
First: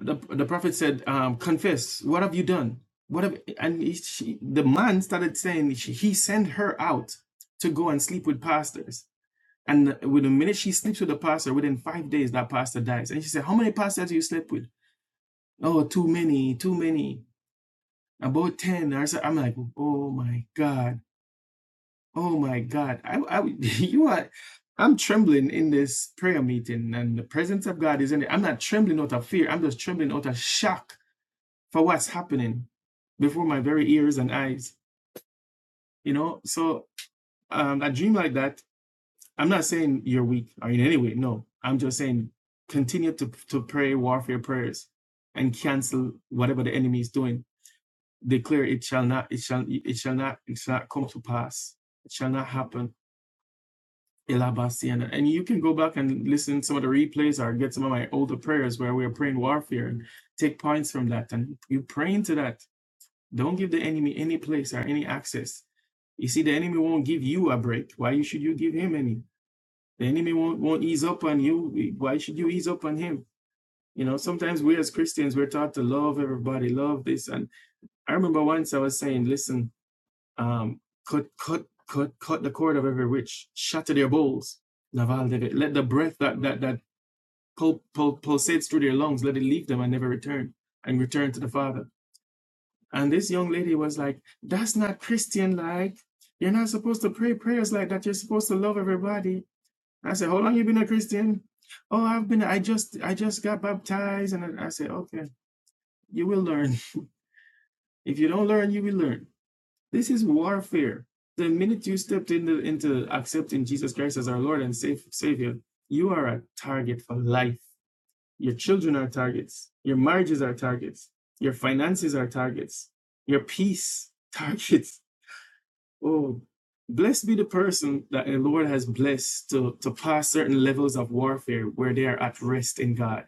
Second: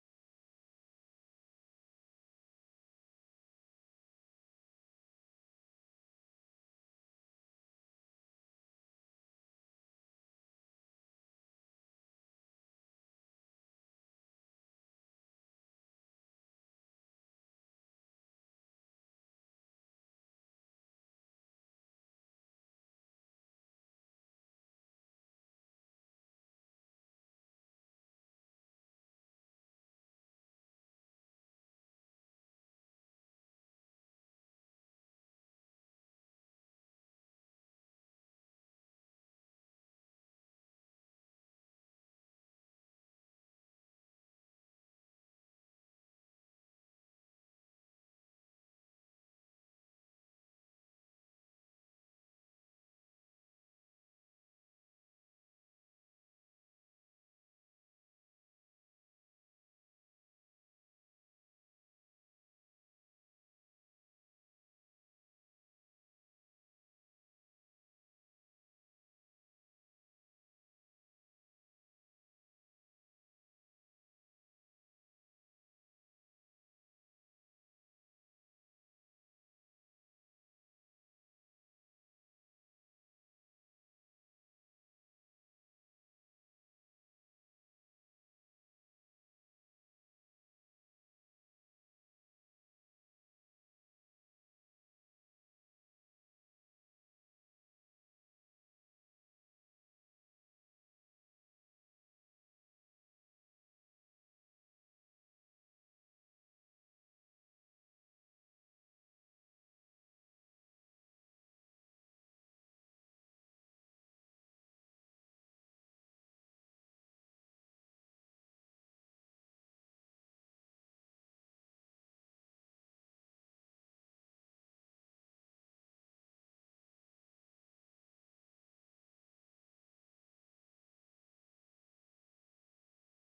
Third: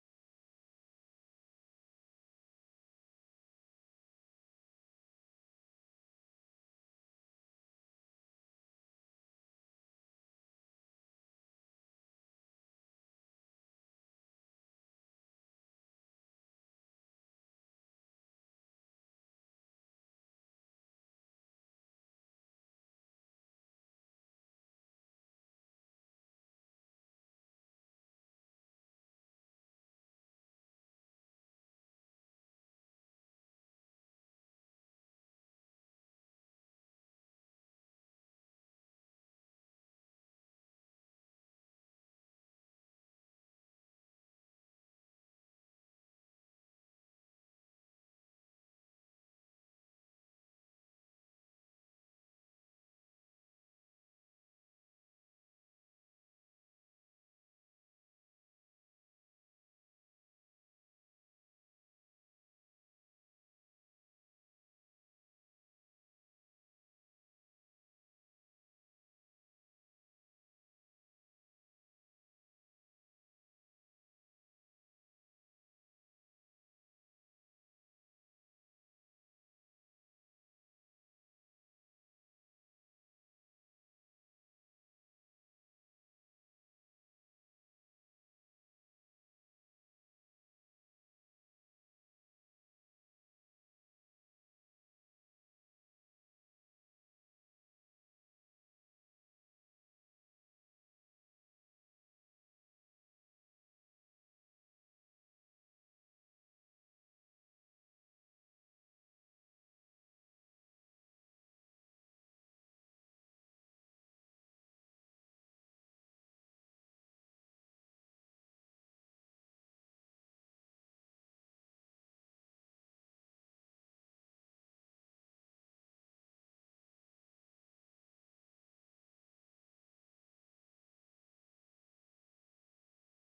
the, the prophet said, um, Confess, what have you done? What have, and he, she, the man started saying she, he sent her out to go and sleep with pastors. And with the minute she sleeps with the pastor, within five days, that pastor dies. And she said, How many pastors do you slept with? Oh, too many, too many, about 10. I said, I'm like, Oh my God Oh my God. I, I would- you are, I'm trembling in this prayer meeting, and the presence of God is in it. I'm not trembling out of fear. I'm just trembling out of shock for what's happening before my very ears and eyes. You know, so um, a dream like that. I'm not saying you're weak or in any way. No, I'm just saying continue to to pray warfare prayers and cancel whatever the enemy is doing. Declare it shall not. It shall. It shall not. It shall not come to pass. It shall not happen Elabasiana. And you can go back and listen to some of the replays or get some of my older prayers where we are praying warfare and take points from that. And you pray into that. Don't give the enemy any place or any access. You see, the enemy won't give you a break. Why should you give him any? The enemy won't, won't ease up on you. Why should you ease up on him? You know, sometimes we as Christians, we're taught to love everybody, love this. And I remember once I was saying, listen, um, cut, cut, cut, cut the cord of every witch, shatter their bowls. Naval did it. Let the breath that that that pul- pul- pulsates through their lungs, let it leave them and never return, and return to the Father. And this young lady was like, "That's not Christian like. You're not supposed to pray prayers like that. You're supposed to love everybody." I said, "How long you been a Christian?" "Oh, I've been. I just I just got baptized." And I, I said, "Okay, you will learn. If you don't learn, you will learn." This is warfare. The minute you stepped into, into accepting Jesus Christ as our Lord and Savior, you are a target for life. Your children are targets. Your marriages are targets. Your finances are targets. Your peace, targets. Oh, blessed be the person that the Lord has blessed to, to pass certain levels of warfare where they are at rest in God.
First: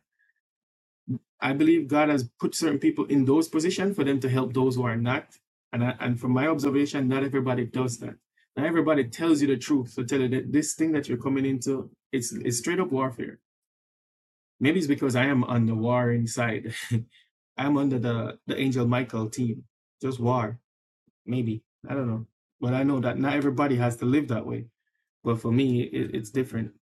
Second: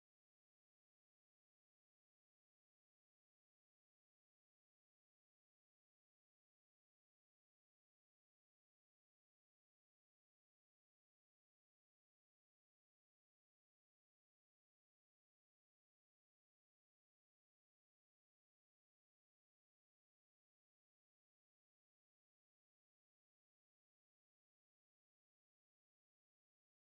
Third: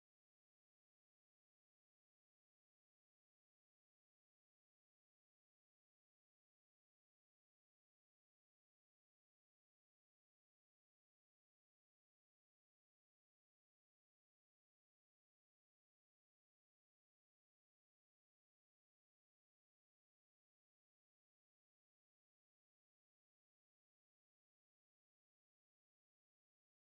I believe God has put certain people in those positions for them to help those who are not. And I, and from my observation, not everybody does that. Not everybody tells you the truth. So tell you that this thing that you're coming into, it's it's straight up warfare. Maybe it's because I am on the warring side. I'm under the the Angel Michael team. Just war, maybe. I don't know. But I know that not everybody has to live that way. But for me, it, it's different.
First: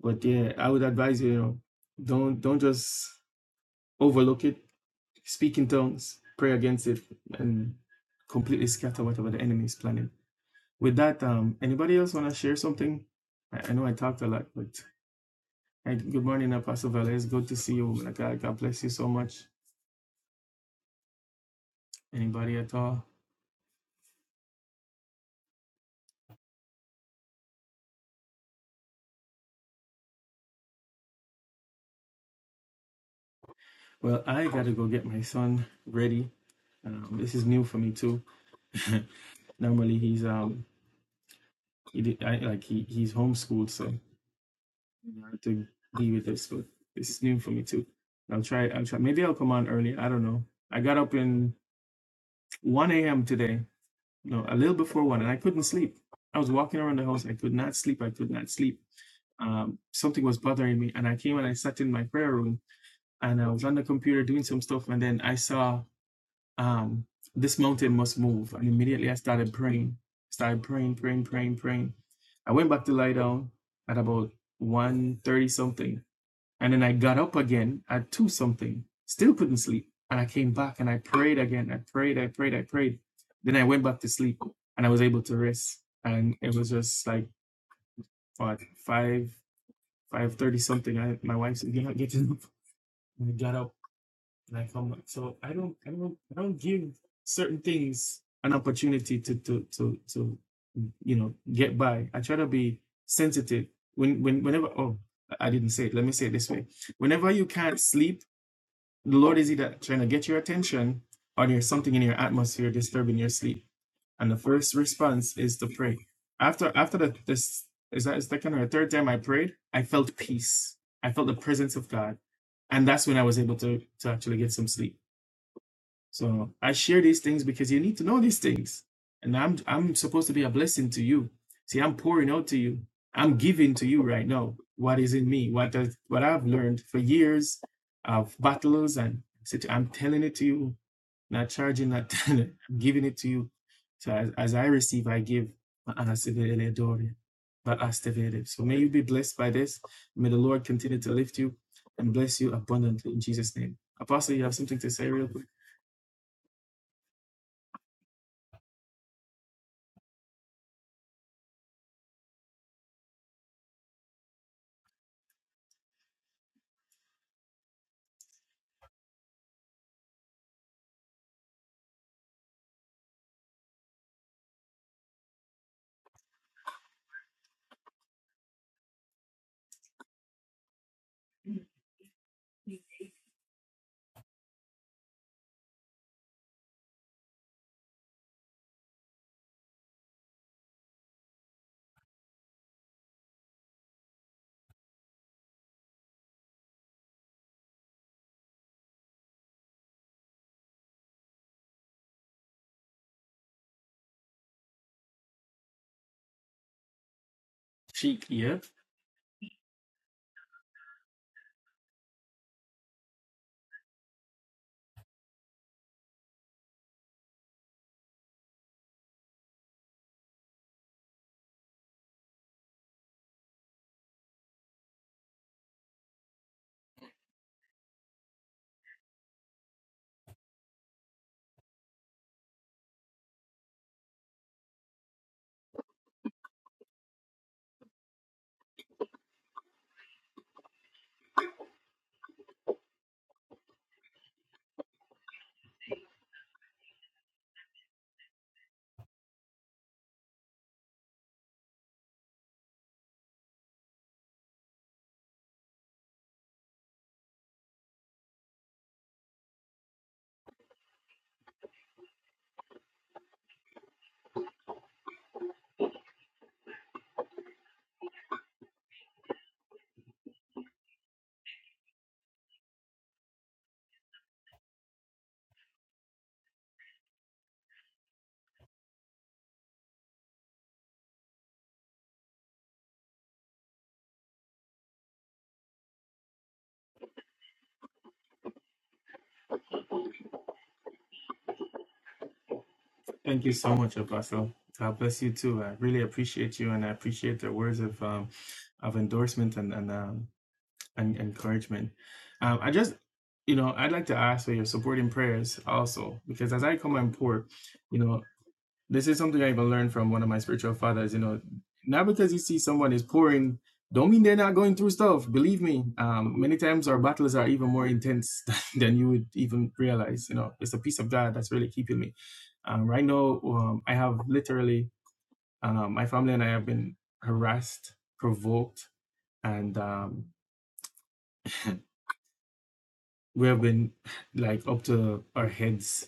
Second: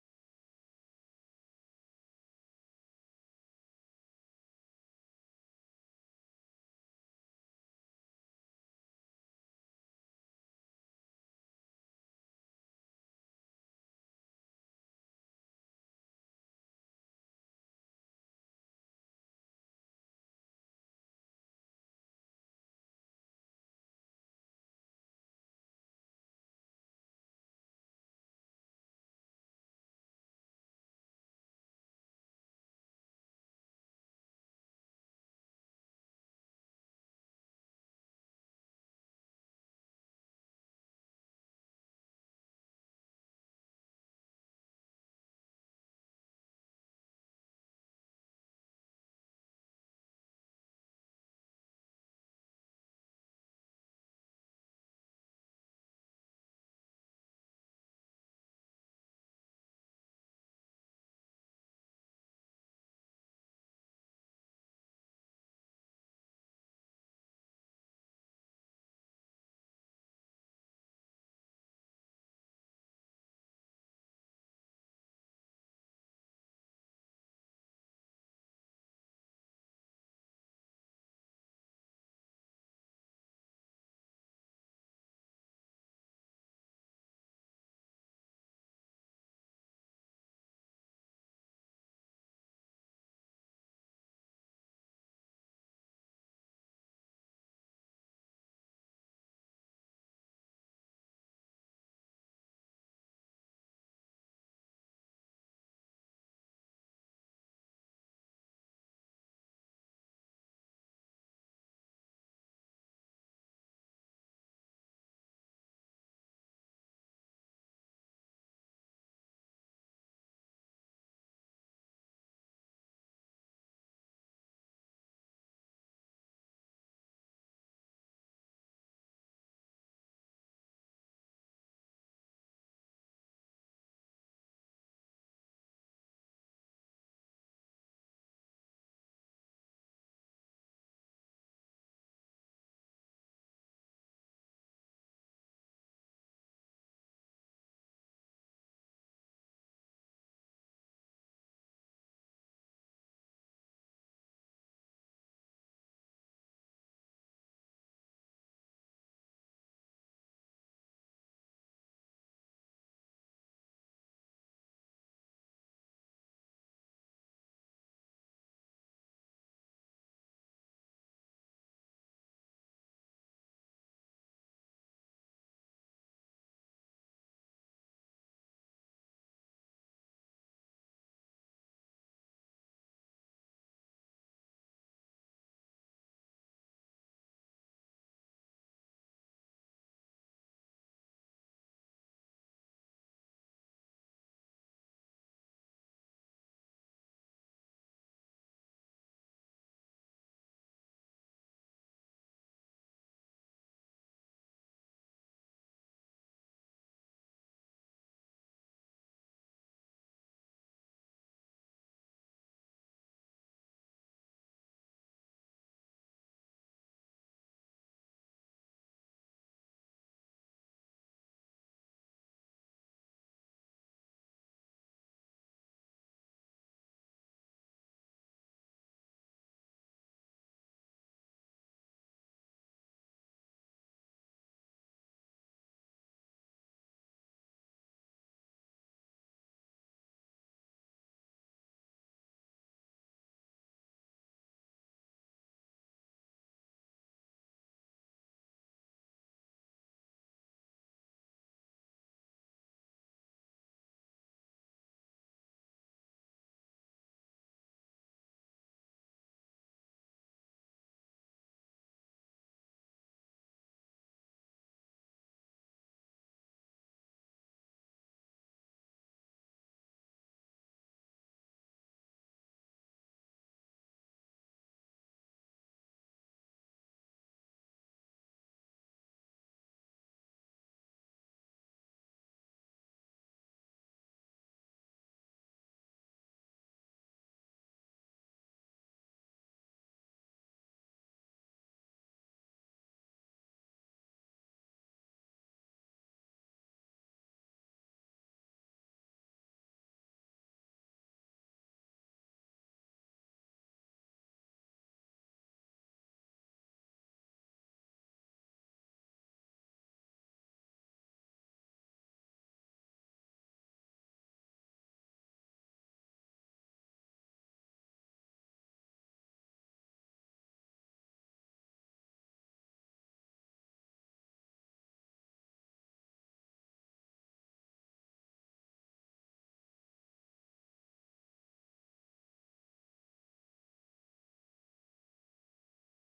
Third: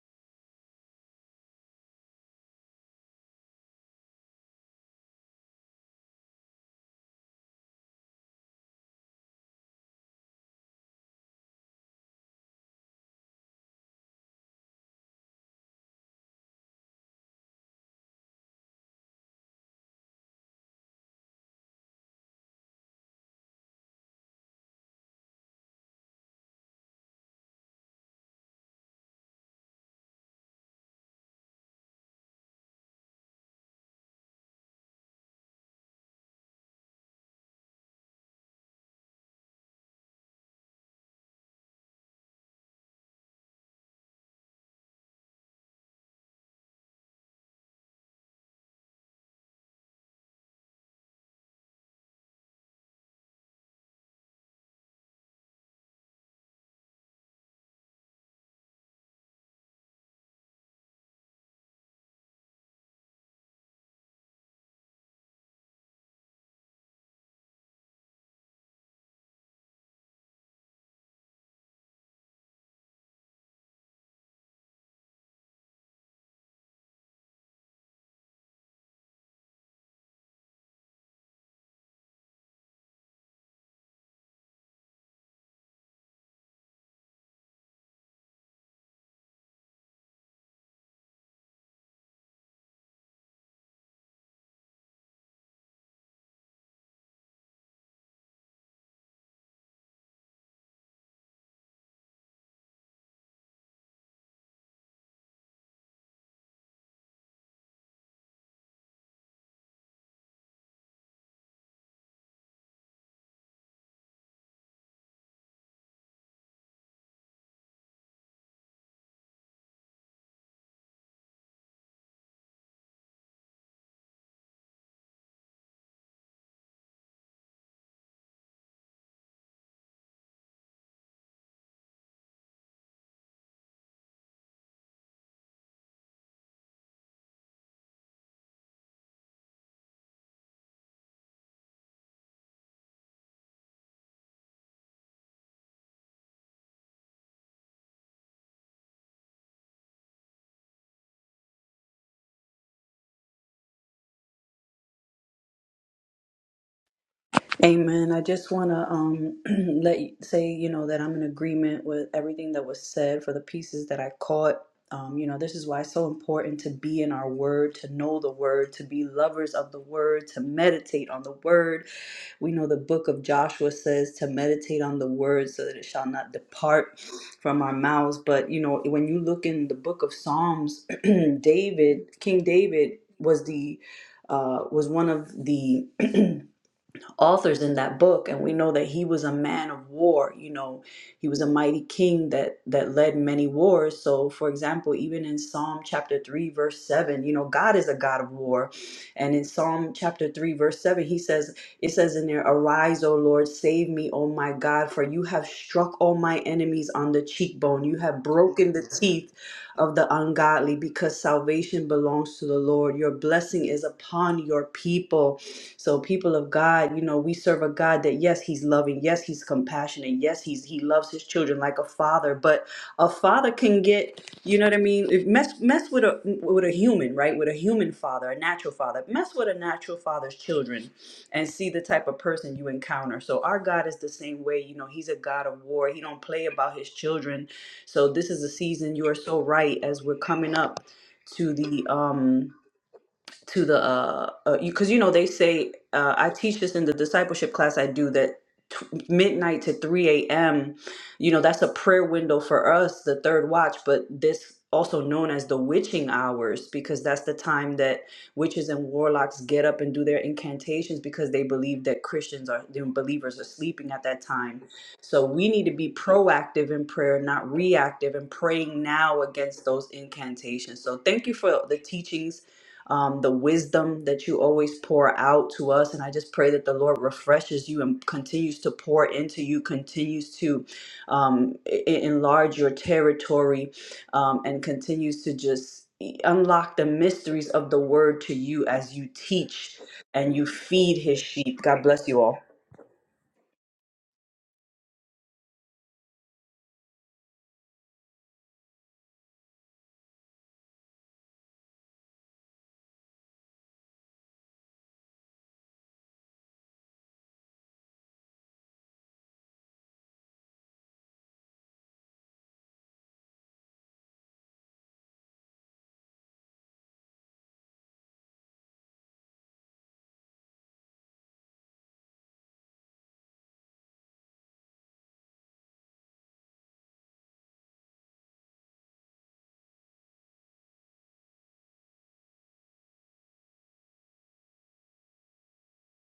But yeah, I would advise you, you know, don't don't just overlook it Speak in tongues, pray against it, and completely scatter whatever the enemy is planning. With that, um, anybody else want to share something? I, I know I talked a lot, but hey, good morning, Apostle Velez. Good to see you, woman of God. God bless you so much. Anybody at all? Well, I got to go get my son ready. Um, this is new for me too. Normally he's um he did, I, like he he's homeschooled, so I have to be with this, but this is new for me too. I'll try. I'll try. Maybe I'll come on early. I don't know. I got up in 1 a.m. today, no, a little before 1, and I couldn't sleep. I was walking around the house. I could not sleep. I could not sleep. Um, something was bothering me. And I came and I sat in my prayer room and I was on the computer doing some stuff. And then I saw um, this mountain must move. And immediately I started praying, started praying, praying, praying, praying. I went back to lie down at about 1.30 something and then I got up again at two something, still couldn't sleep. And I came back and I prayed again. I prayed, I prayed, I prayed. Then I went back to sleep and I was able to rest. And it was just like what five, five thirty something. I, my wife said, You're not getting up. And I got up and I come back. So I don't I don't I don't give certain things an opportunity to to to to you know get by. I try to be sensitive. When when whenever oh I didn't say it, let me say it this way. Whenever you can't sleep the Lord is either trying to get your attention or there's something in your atmosphere disturbing your sleep. And the first response is to pray. After after the this is that is second or third time I prayed, I felt peace. I felt the presence of God. And that's when I was able to to actually get some sleep. So I share these things because you need to know these things. And I'm I'm supposed to be a blessing to you. See, I'm pouring out to you. I'm giving to you right now what is in me, what does what I've learned for years of battles and such. I'm telling it to you, not charging, not telling it. I'm giving it to you. So as, as I receive, I give. So may you be blessed by this. May the Lord continue to lift you and bless you abundantly in Jesus' name. Apostle, you have something to say real quick? Amen. I just want to um, let you, say, you know, that I'm in agreement with everything that was said for the pieces that I caught. Um, you know, this is why it's so important to be in our word, to know the word, to be lovers of the word, to meditate on the word. We know the book of Joshua says to meditate on the word so that it shall not depart from our mouths. But, you know, when you look in the book of Psalms, David, King David was the, uh, was one of the, authors in that book and we know that he was a man of war you know he was a mighty king that that led many wars so for example even in psalm chapter 3 verse 7 you know god is a god of war and in psalm chapter 3 verse 7 he says it says in there arise o lord save me o my god for you have struck all my enemies on the cheekbone you have Sheikh, yep. broken the teeth of the ungodly because salvation belongs to the lord your blessing is upon your people so people of God, you know, we serve a God that yes, he's loving, yes, he's compassionate, yes, he's he loves his children like a father, but a father can get, you know what I mean, if mess mess with a with a human, right? With a human father, a natural father. Mess with a natural father's children and see the type of person you encounter. So our God is the same way, you know, he's a God of war. He don't play about his children. So this is a season you are so right as we're coming up to the um to the uh because uh, you, 'cause you know they say uh, I teach this in the discipleship class I do that t- midnight to 3 a.m. you know that's a prayer window for us the third watch but this also known as the witching hours because that's the time that witches and warlocks get up and do their incantations because they believe that Christians are the believers are sleeping at that time so we need to be proactive in prayer not reactive and praying now against those incantations so thank you for the teachings um, the wisdom that you always pour out to us. And I just pray that the Lord refreshes you and continues to pour into you, continues to um, e- e- enlarge your territory, um, and continues to just e-, unlock the mysteries of the word to you as you teach and you feed his sheep. God bless you all. Thank you so much, Apostle. God bless you too. I really appreciate you, and I appreciate the words of um, of endorsement and and, um, and encouragement. Um, I just, you know, I'd like to ask for your supporting prayers also, because as I come and pour, you know. This is something I even learned from one of my spiritual fathers. You know, not because you see someone is pouring, don't mean they're not going through stuff. Believe me, um, many times our battles are even more intense than you would even realize. You know, it's the peace of God that's really keeping me. Um, right now, um, I have literally um, my family and I have been harassed, provoked, and um, we have been like up to our heads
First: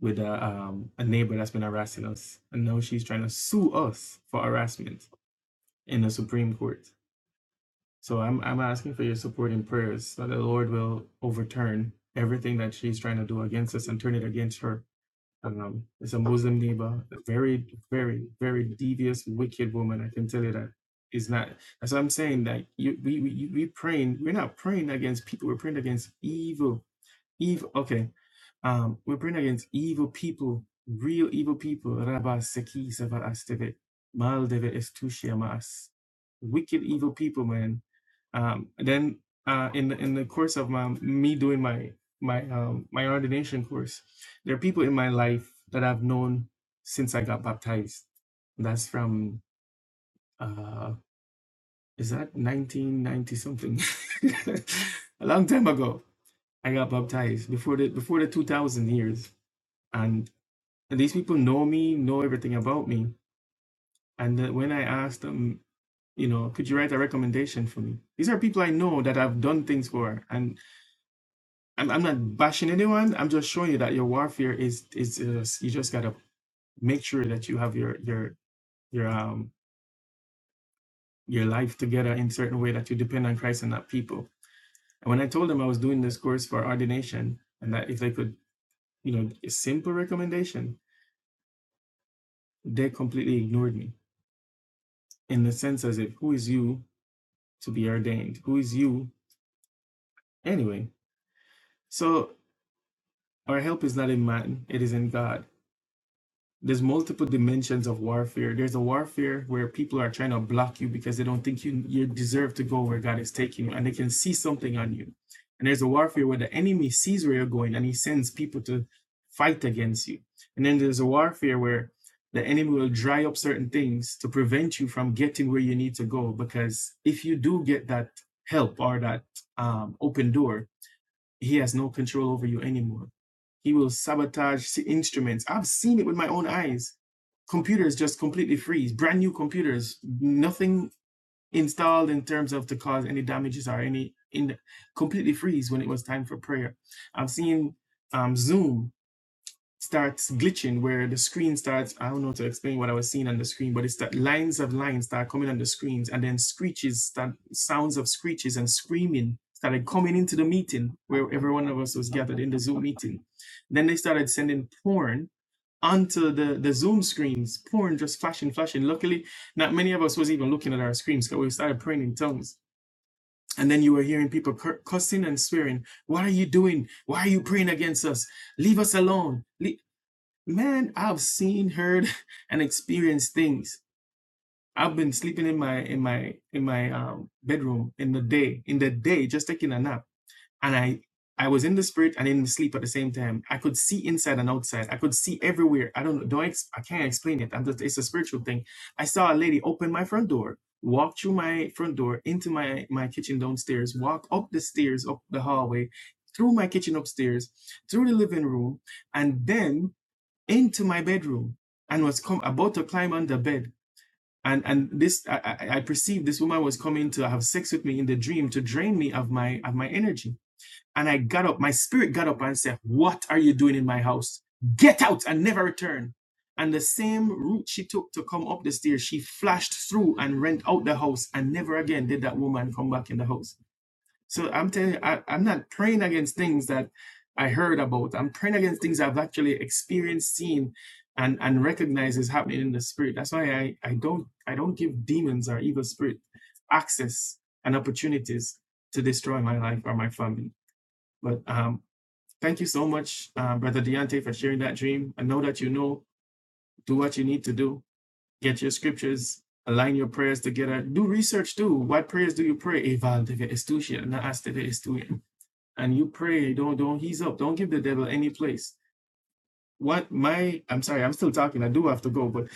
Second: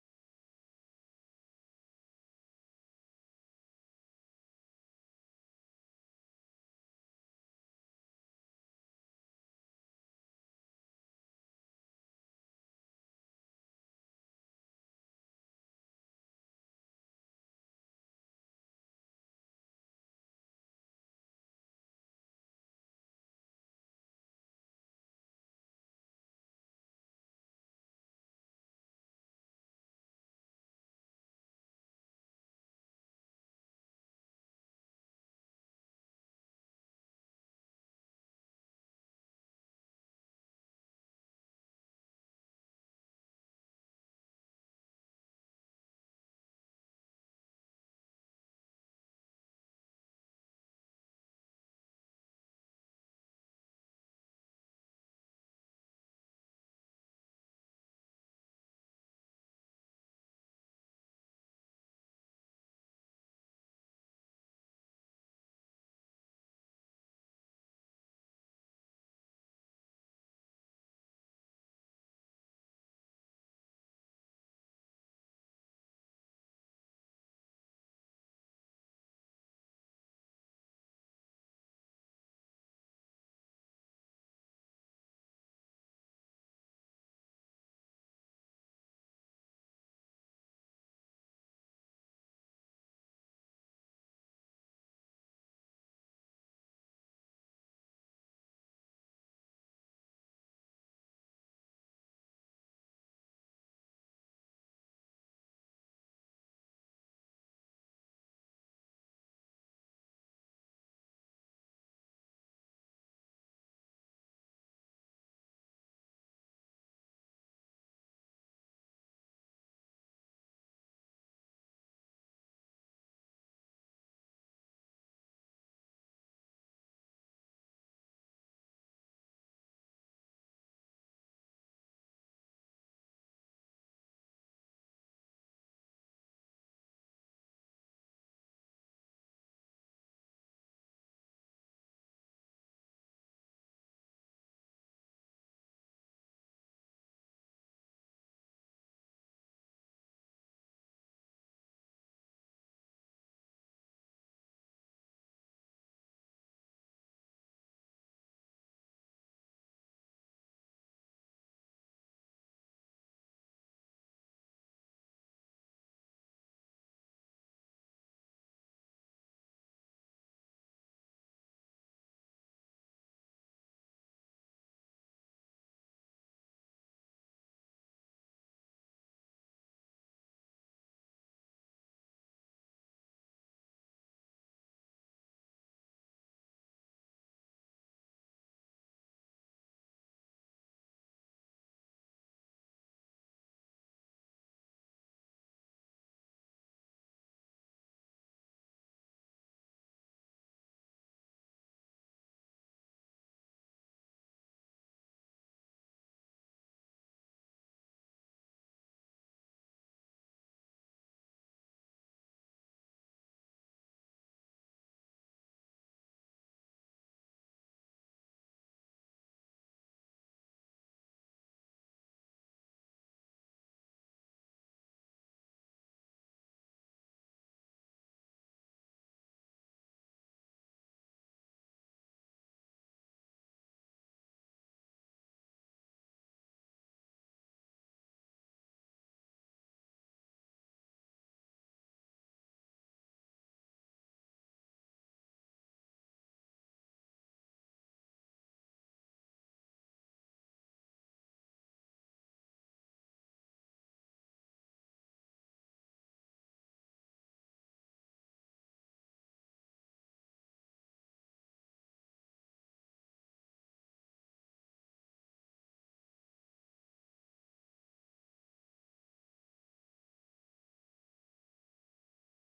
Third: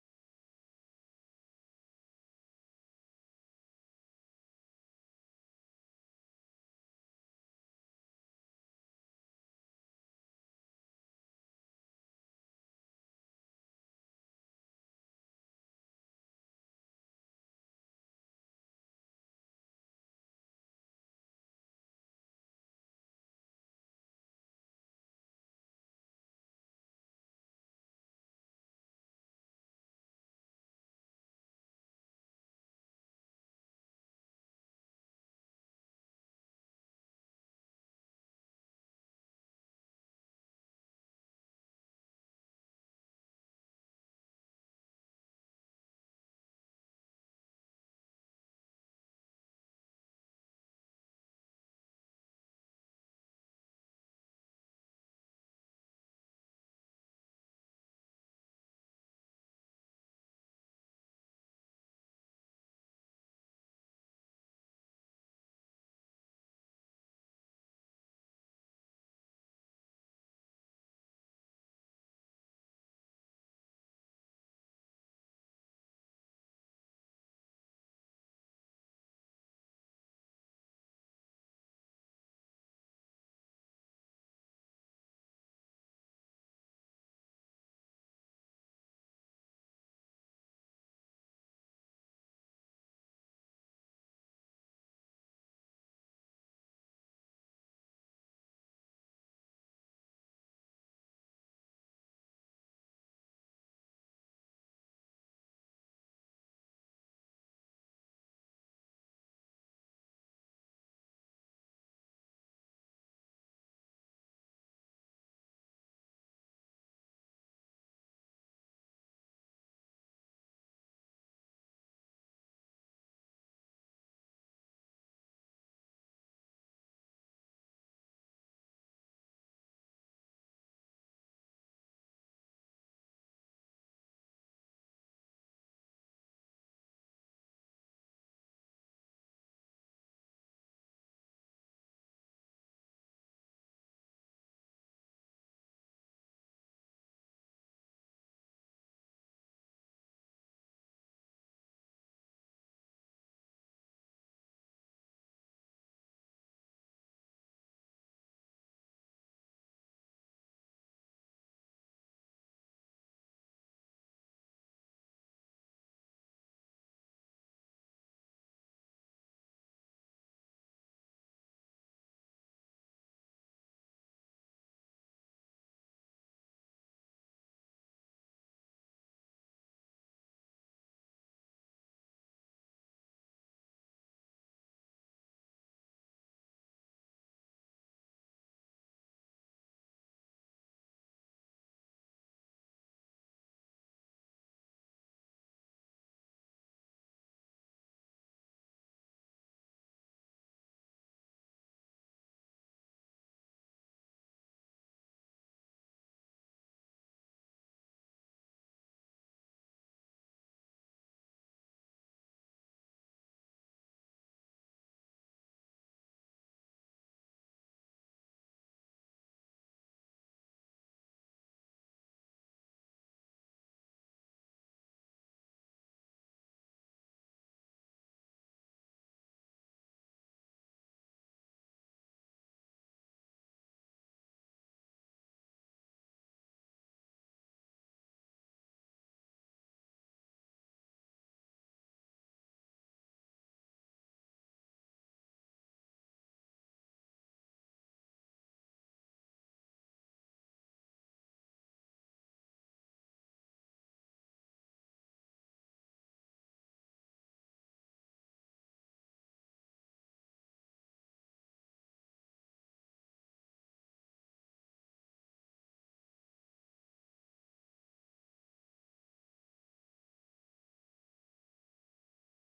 with a um, a neighbor that's been harassing us, and now she's trying to sue us for harassment in the Supreme Court. So I'm I'm asking for your support in prayers that the Lord will overturn everything that she's trying to do against us and turn it against her. Um, it's a Muslim neighbor, a very, very, very devious, wicked woman. I can tell you that. Is not that's what I'm saying. That you, we, we, we praying. We're not praying against people. We're praying against evil. Evil. Okay. Um, we bring against evil people, real evil people. Rabba seki sava asteve, mal deve estushia mas. Wicked evil people, man. Um, then uh, in the, in the course of my me doing my my um, my ordination course, there are people in my life that I've known since I got baptized. That's from uh, is that 1990 something, a long time ago I got baptized before the before the 2000 years, and these people know me, know everything about me. And uh, when I asked them, you know, could you write a recommendation for me? These are people I know that I've done things for, and I'm, I'm not bashing anyone. I'm just showing you that your warfare is is uh, you just gotta make sure that you have your your your um your life together in certain way that you depend on Christ and not people. And when I told them I was doing this course for ordination, and that if they could, you know, a simple recommendation, They completely ignored me in the sense as if, who is you to be ordained? Who is you anyway? So our help is not in man, it is in God. there's multiple dimensions of warfare. There's a warfare where people are trying to block you because they don't think you you deserve to go where God is taking you, and they can see something on you. And there's a warfare where the enemy sees where you're going and he sends people to fight against you. And then there's a warfare where the enemy will dry up certain things to prevent you from getting where you need to go. Because if you do get that help or that um, open door, he has no control over you anymore he will sabotage si-, instruments. I've seen it with my own eyes. Computers just completely freeze, brand new computers, nothing installed in terms of to cause any damages or any in completely freeze when it was time for prayer. I've seen um, Zoom starts glitching where the screen starts i don't know to explain what i was seeing on the screen but it's that lines of lines start coming on the screens and then screeches start sounds of screeches and screaming started coming into the meeting where every one of us was gathered in the zoom meeting then they started sending porn onto the the zoom screens porn just flashing flashing luckily not many of us was even looking at our screens because we started praying in tongues and then you were hearing people cursing and swearing what are you doing why are you praying against us leave us alone man i've seen heard and experienced things i've been sleeping in my in my in my um bedroom in the day in the day just taking a nap and i i was in the spirit and in the sleep at the same time i could see inside and outside i could see everywhere i don't know don't ex- i can't explain it i'm just it's a spiritual thing i saw a lady open my front door walk through my front door into my my kitchen downstairs walk up the stairs up the hallway through my kitchen upstairs through the living room and then into my bedroom and was come about to climb on the bed. And and this I, I I perceived this woman was coming to have sex with me in the dream to drain me of my of my energy. And I got up, my spirit got up and said, What are you doing in my house? Get out and never return. And the same route she took to come up the stairs, she flashed through and rent out the house. And never again did that woman come back in the house. So I'm telling you, I, I'm not praying against things that I heard about. I'm praying against things I've actually experienced, seen, and and recognized is happening in the spirit. That's why I I don't I don't give demons or evil spirit access and opportunities to destroy my life or my family. But um, thank you so much, uh, brother Deontay, for sharing that dream. I know that you know. Do what you need to do. Get your scriptures. Align your prayers together. Do research too. What prayers do you pray? Eval, estudian, na aste de and you pray, don't don't he's up, don't give the devil any place. What my I'm sorry, I'm still talking. I do have to go, but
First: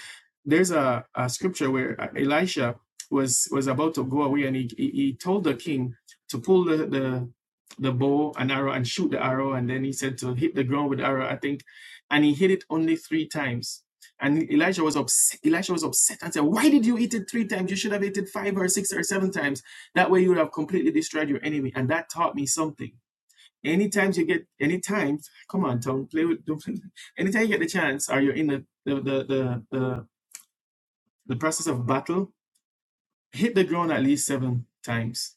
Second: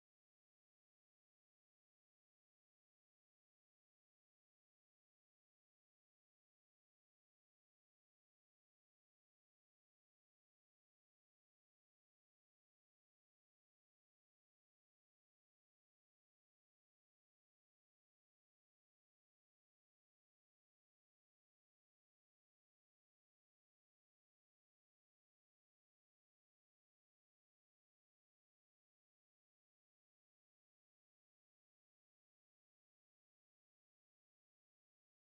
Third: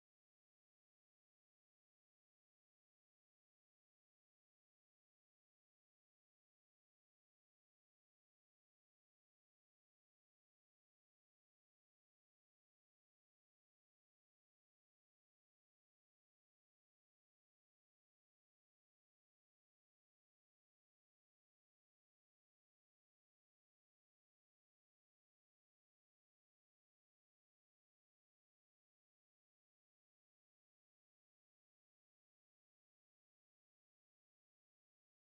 there's a, a scripture where uh, Elisha was was about to go away, and he he, he told the king to pull the, the the bow and arrow and shoot the arrow, and then he said to hit the ground with the arrow, I think, and he hit it only three times. And Elisha was upset. Elisha was upset and said, "Why did you eat it three times? You should have eaten it five or six or seven times. That way, you would have completely destroyed your enemy." And that taught me something Anytime you get, anytime, come on, Tom, play with. Don't, anytime you get the chance, or you're in the the, the the the the process of battle, hit the ground at least seven times.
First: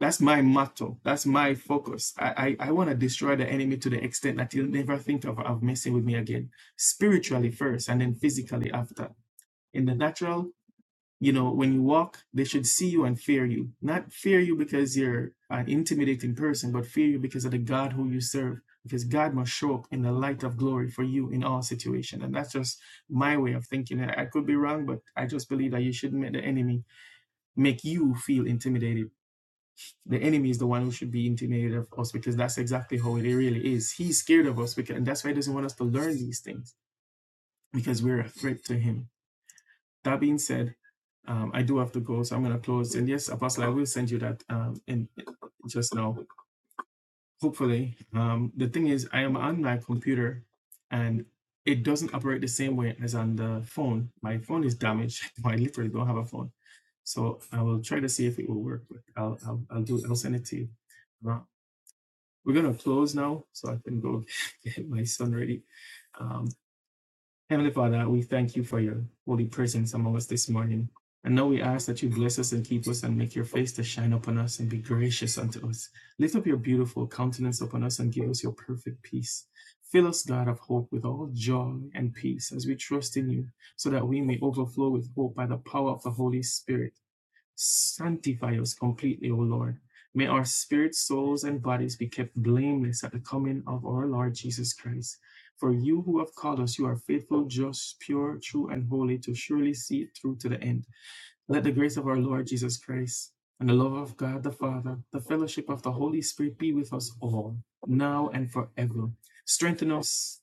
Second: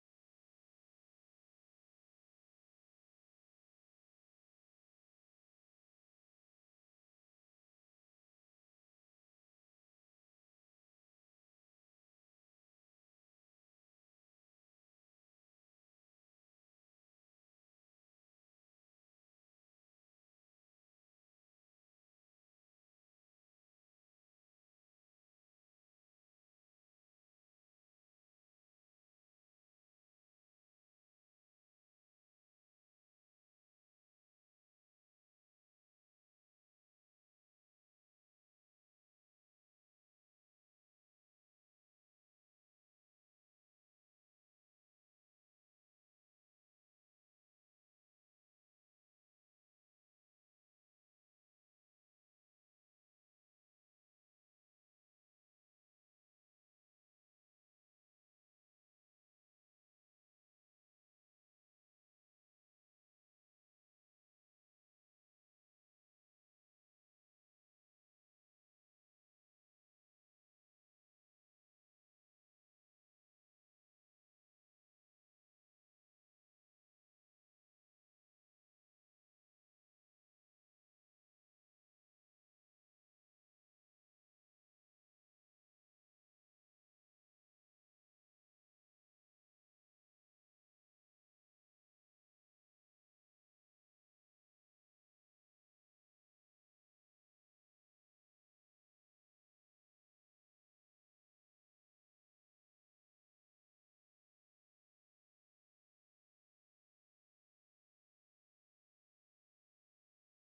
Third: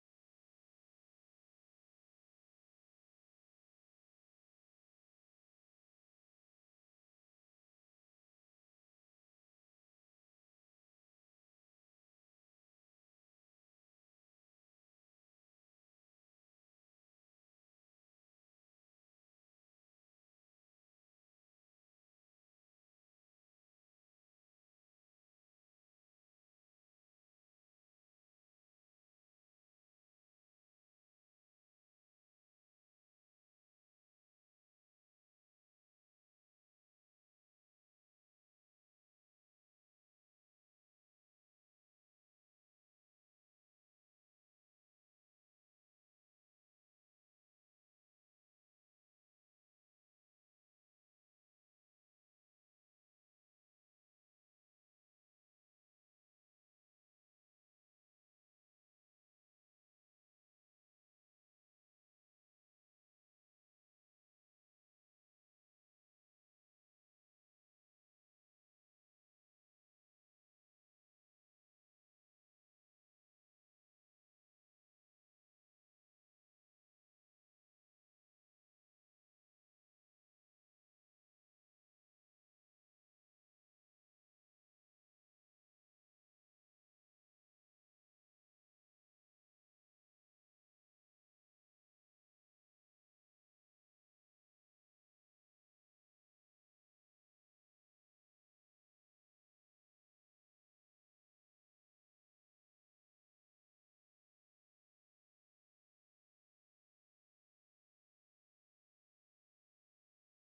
That's my motto. That's my focus. I I, I want to destroy the enemy to the extent that he'll never think of, of messing with me again. Spiritually first, and then physically after. In the natural, you know, when you walk, they should see you and fear you. Not fear you because you're an intimidating person, but fear you because of the God who you serve. Because God must show up in the light of glory for you in all situations, And that's just my way of thinking. I I could be wrong, but I just believe that you shouldn't make the enemy make you feel intimidated. The enemy is the one who should be intimidated of us because that's exactly how it really is. He's scared of us because and that's why he doesn't want us to learn these things because we're a threat to him that being said, um, I do have to go, so I'm going to close. And yes, Apostle, I will send you that um, in just now. Hopefully, um, the thing is, I am on my computer, and it doesn't operate the same way as on the phone. My phone is damaged. I literally don't have a phone, so I will try to see if it will work. But I'll I'll, I'll do. I'll send it to you. Uh, we're gonna close now, so I can go get my son ready. Um, Heavenly Father, we thank you for your holy presence among us this morning. And now we ask that you bless us and keep us and make your face to shine upon us and be gracious unto us. Lift up your beautiful countenance upon us and give us your perfect peace. Fill us, God of hope, with all joy and peace as we trust in you, so that we may overflow with hope by the power of the Holy Spirit. Sanctify us completely, O Lord. May our spirits, souls, and bodies be kept blameless at the coming of our Lord Jesus Christ. For you who have called us, you are faithful, just, pure, true, and holy to surely see it through to the end. Let the grace of our Lord Jesus Christ and the love of God the Father, the fellowship of the Holy Spirit be with us all, now and forever. Strengthen us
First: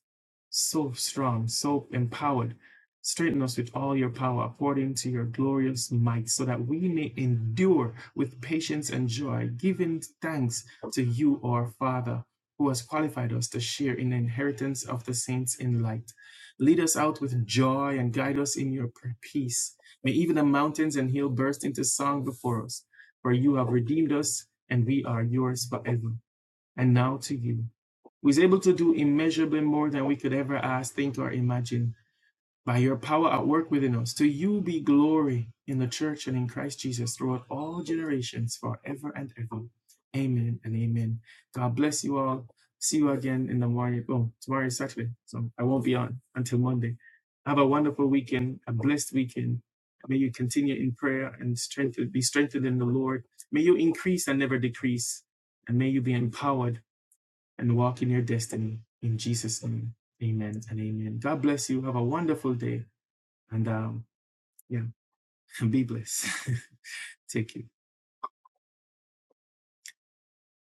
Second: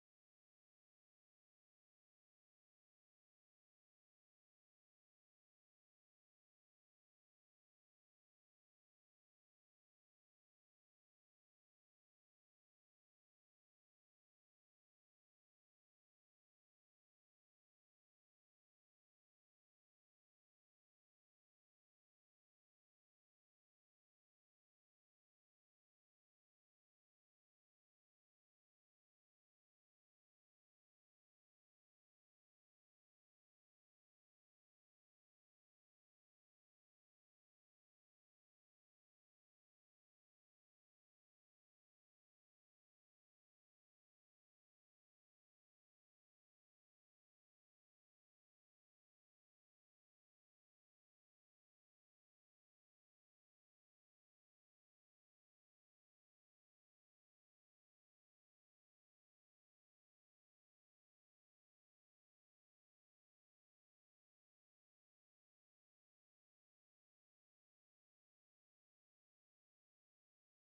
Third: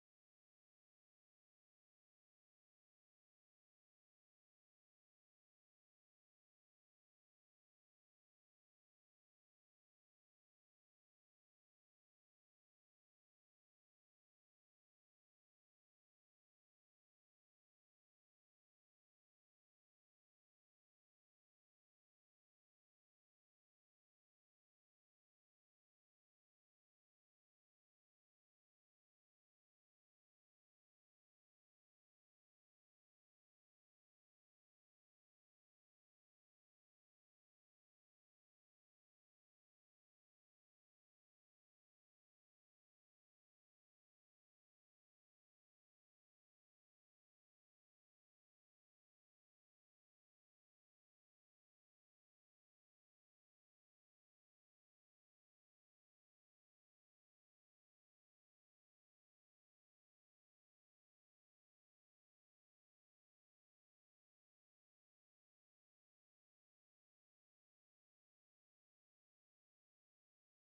so strong, so empowered. Strengthen us with all your power according to your glorious might, so that we may endure with patience and joy, giving thanks to you, our Father, who has qualified us to share in the inheritance of the saints in light. Lead us out with joy and guide us in your peace. May even the mountains and hills burst into song before us, for you have redeemed us, and we are yours forever. And now to you, who is able to do immeasurably more than we could ever ask, think, or imagine by your power at work within us. To you be glory in the church and in Christ Jesus throughout all generations, forever and ever. Amen and amen. God bless you all. See you again in the morning. Oh, tomorrow is Saturday, so I won't be on until Monday. Have a wonderful weekend, a blessed weekend. May you continue in prayer and strengthen, be strengthened in the Lord. May you increase and never decrease. And may you be empowered and walk in your destiny. In Jesus' name, amen and amen. God bless you. Have a wonderful day and um, yeah, be blessed. Take you.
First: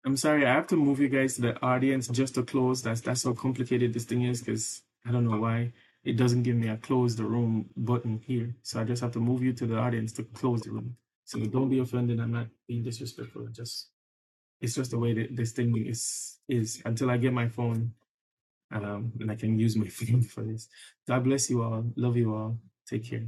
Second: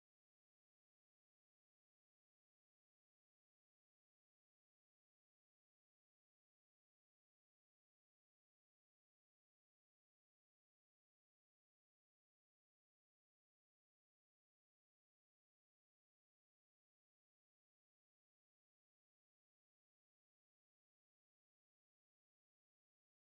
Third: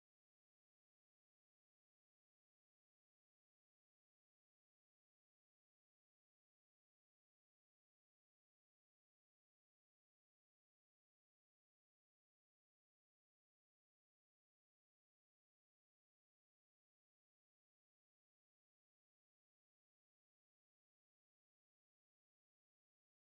I'm sorry, I have to move you guys to the audience just to close. That's that's how complicated this thing is because I don't know why it doesn't give me a close the room button here. So I just have to move you to the audience to close the room. So don't be offended. I'm not being disrespectful. just it's just the way that this thing is is until I get my phone um, and I can use my phone for this. God bless you all. Love you all. Take care.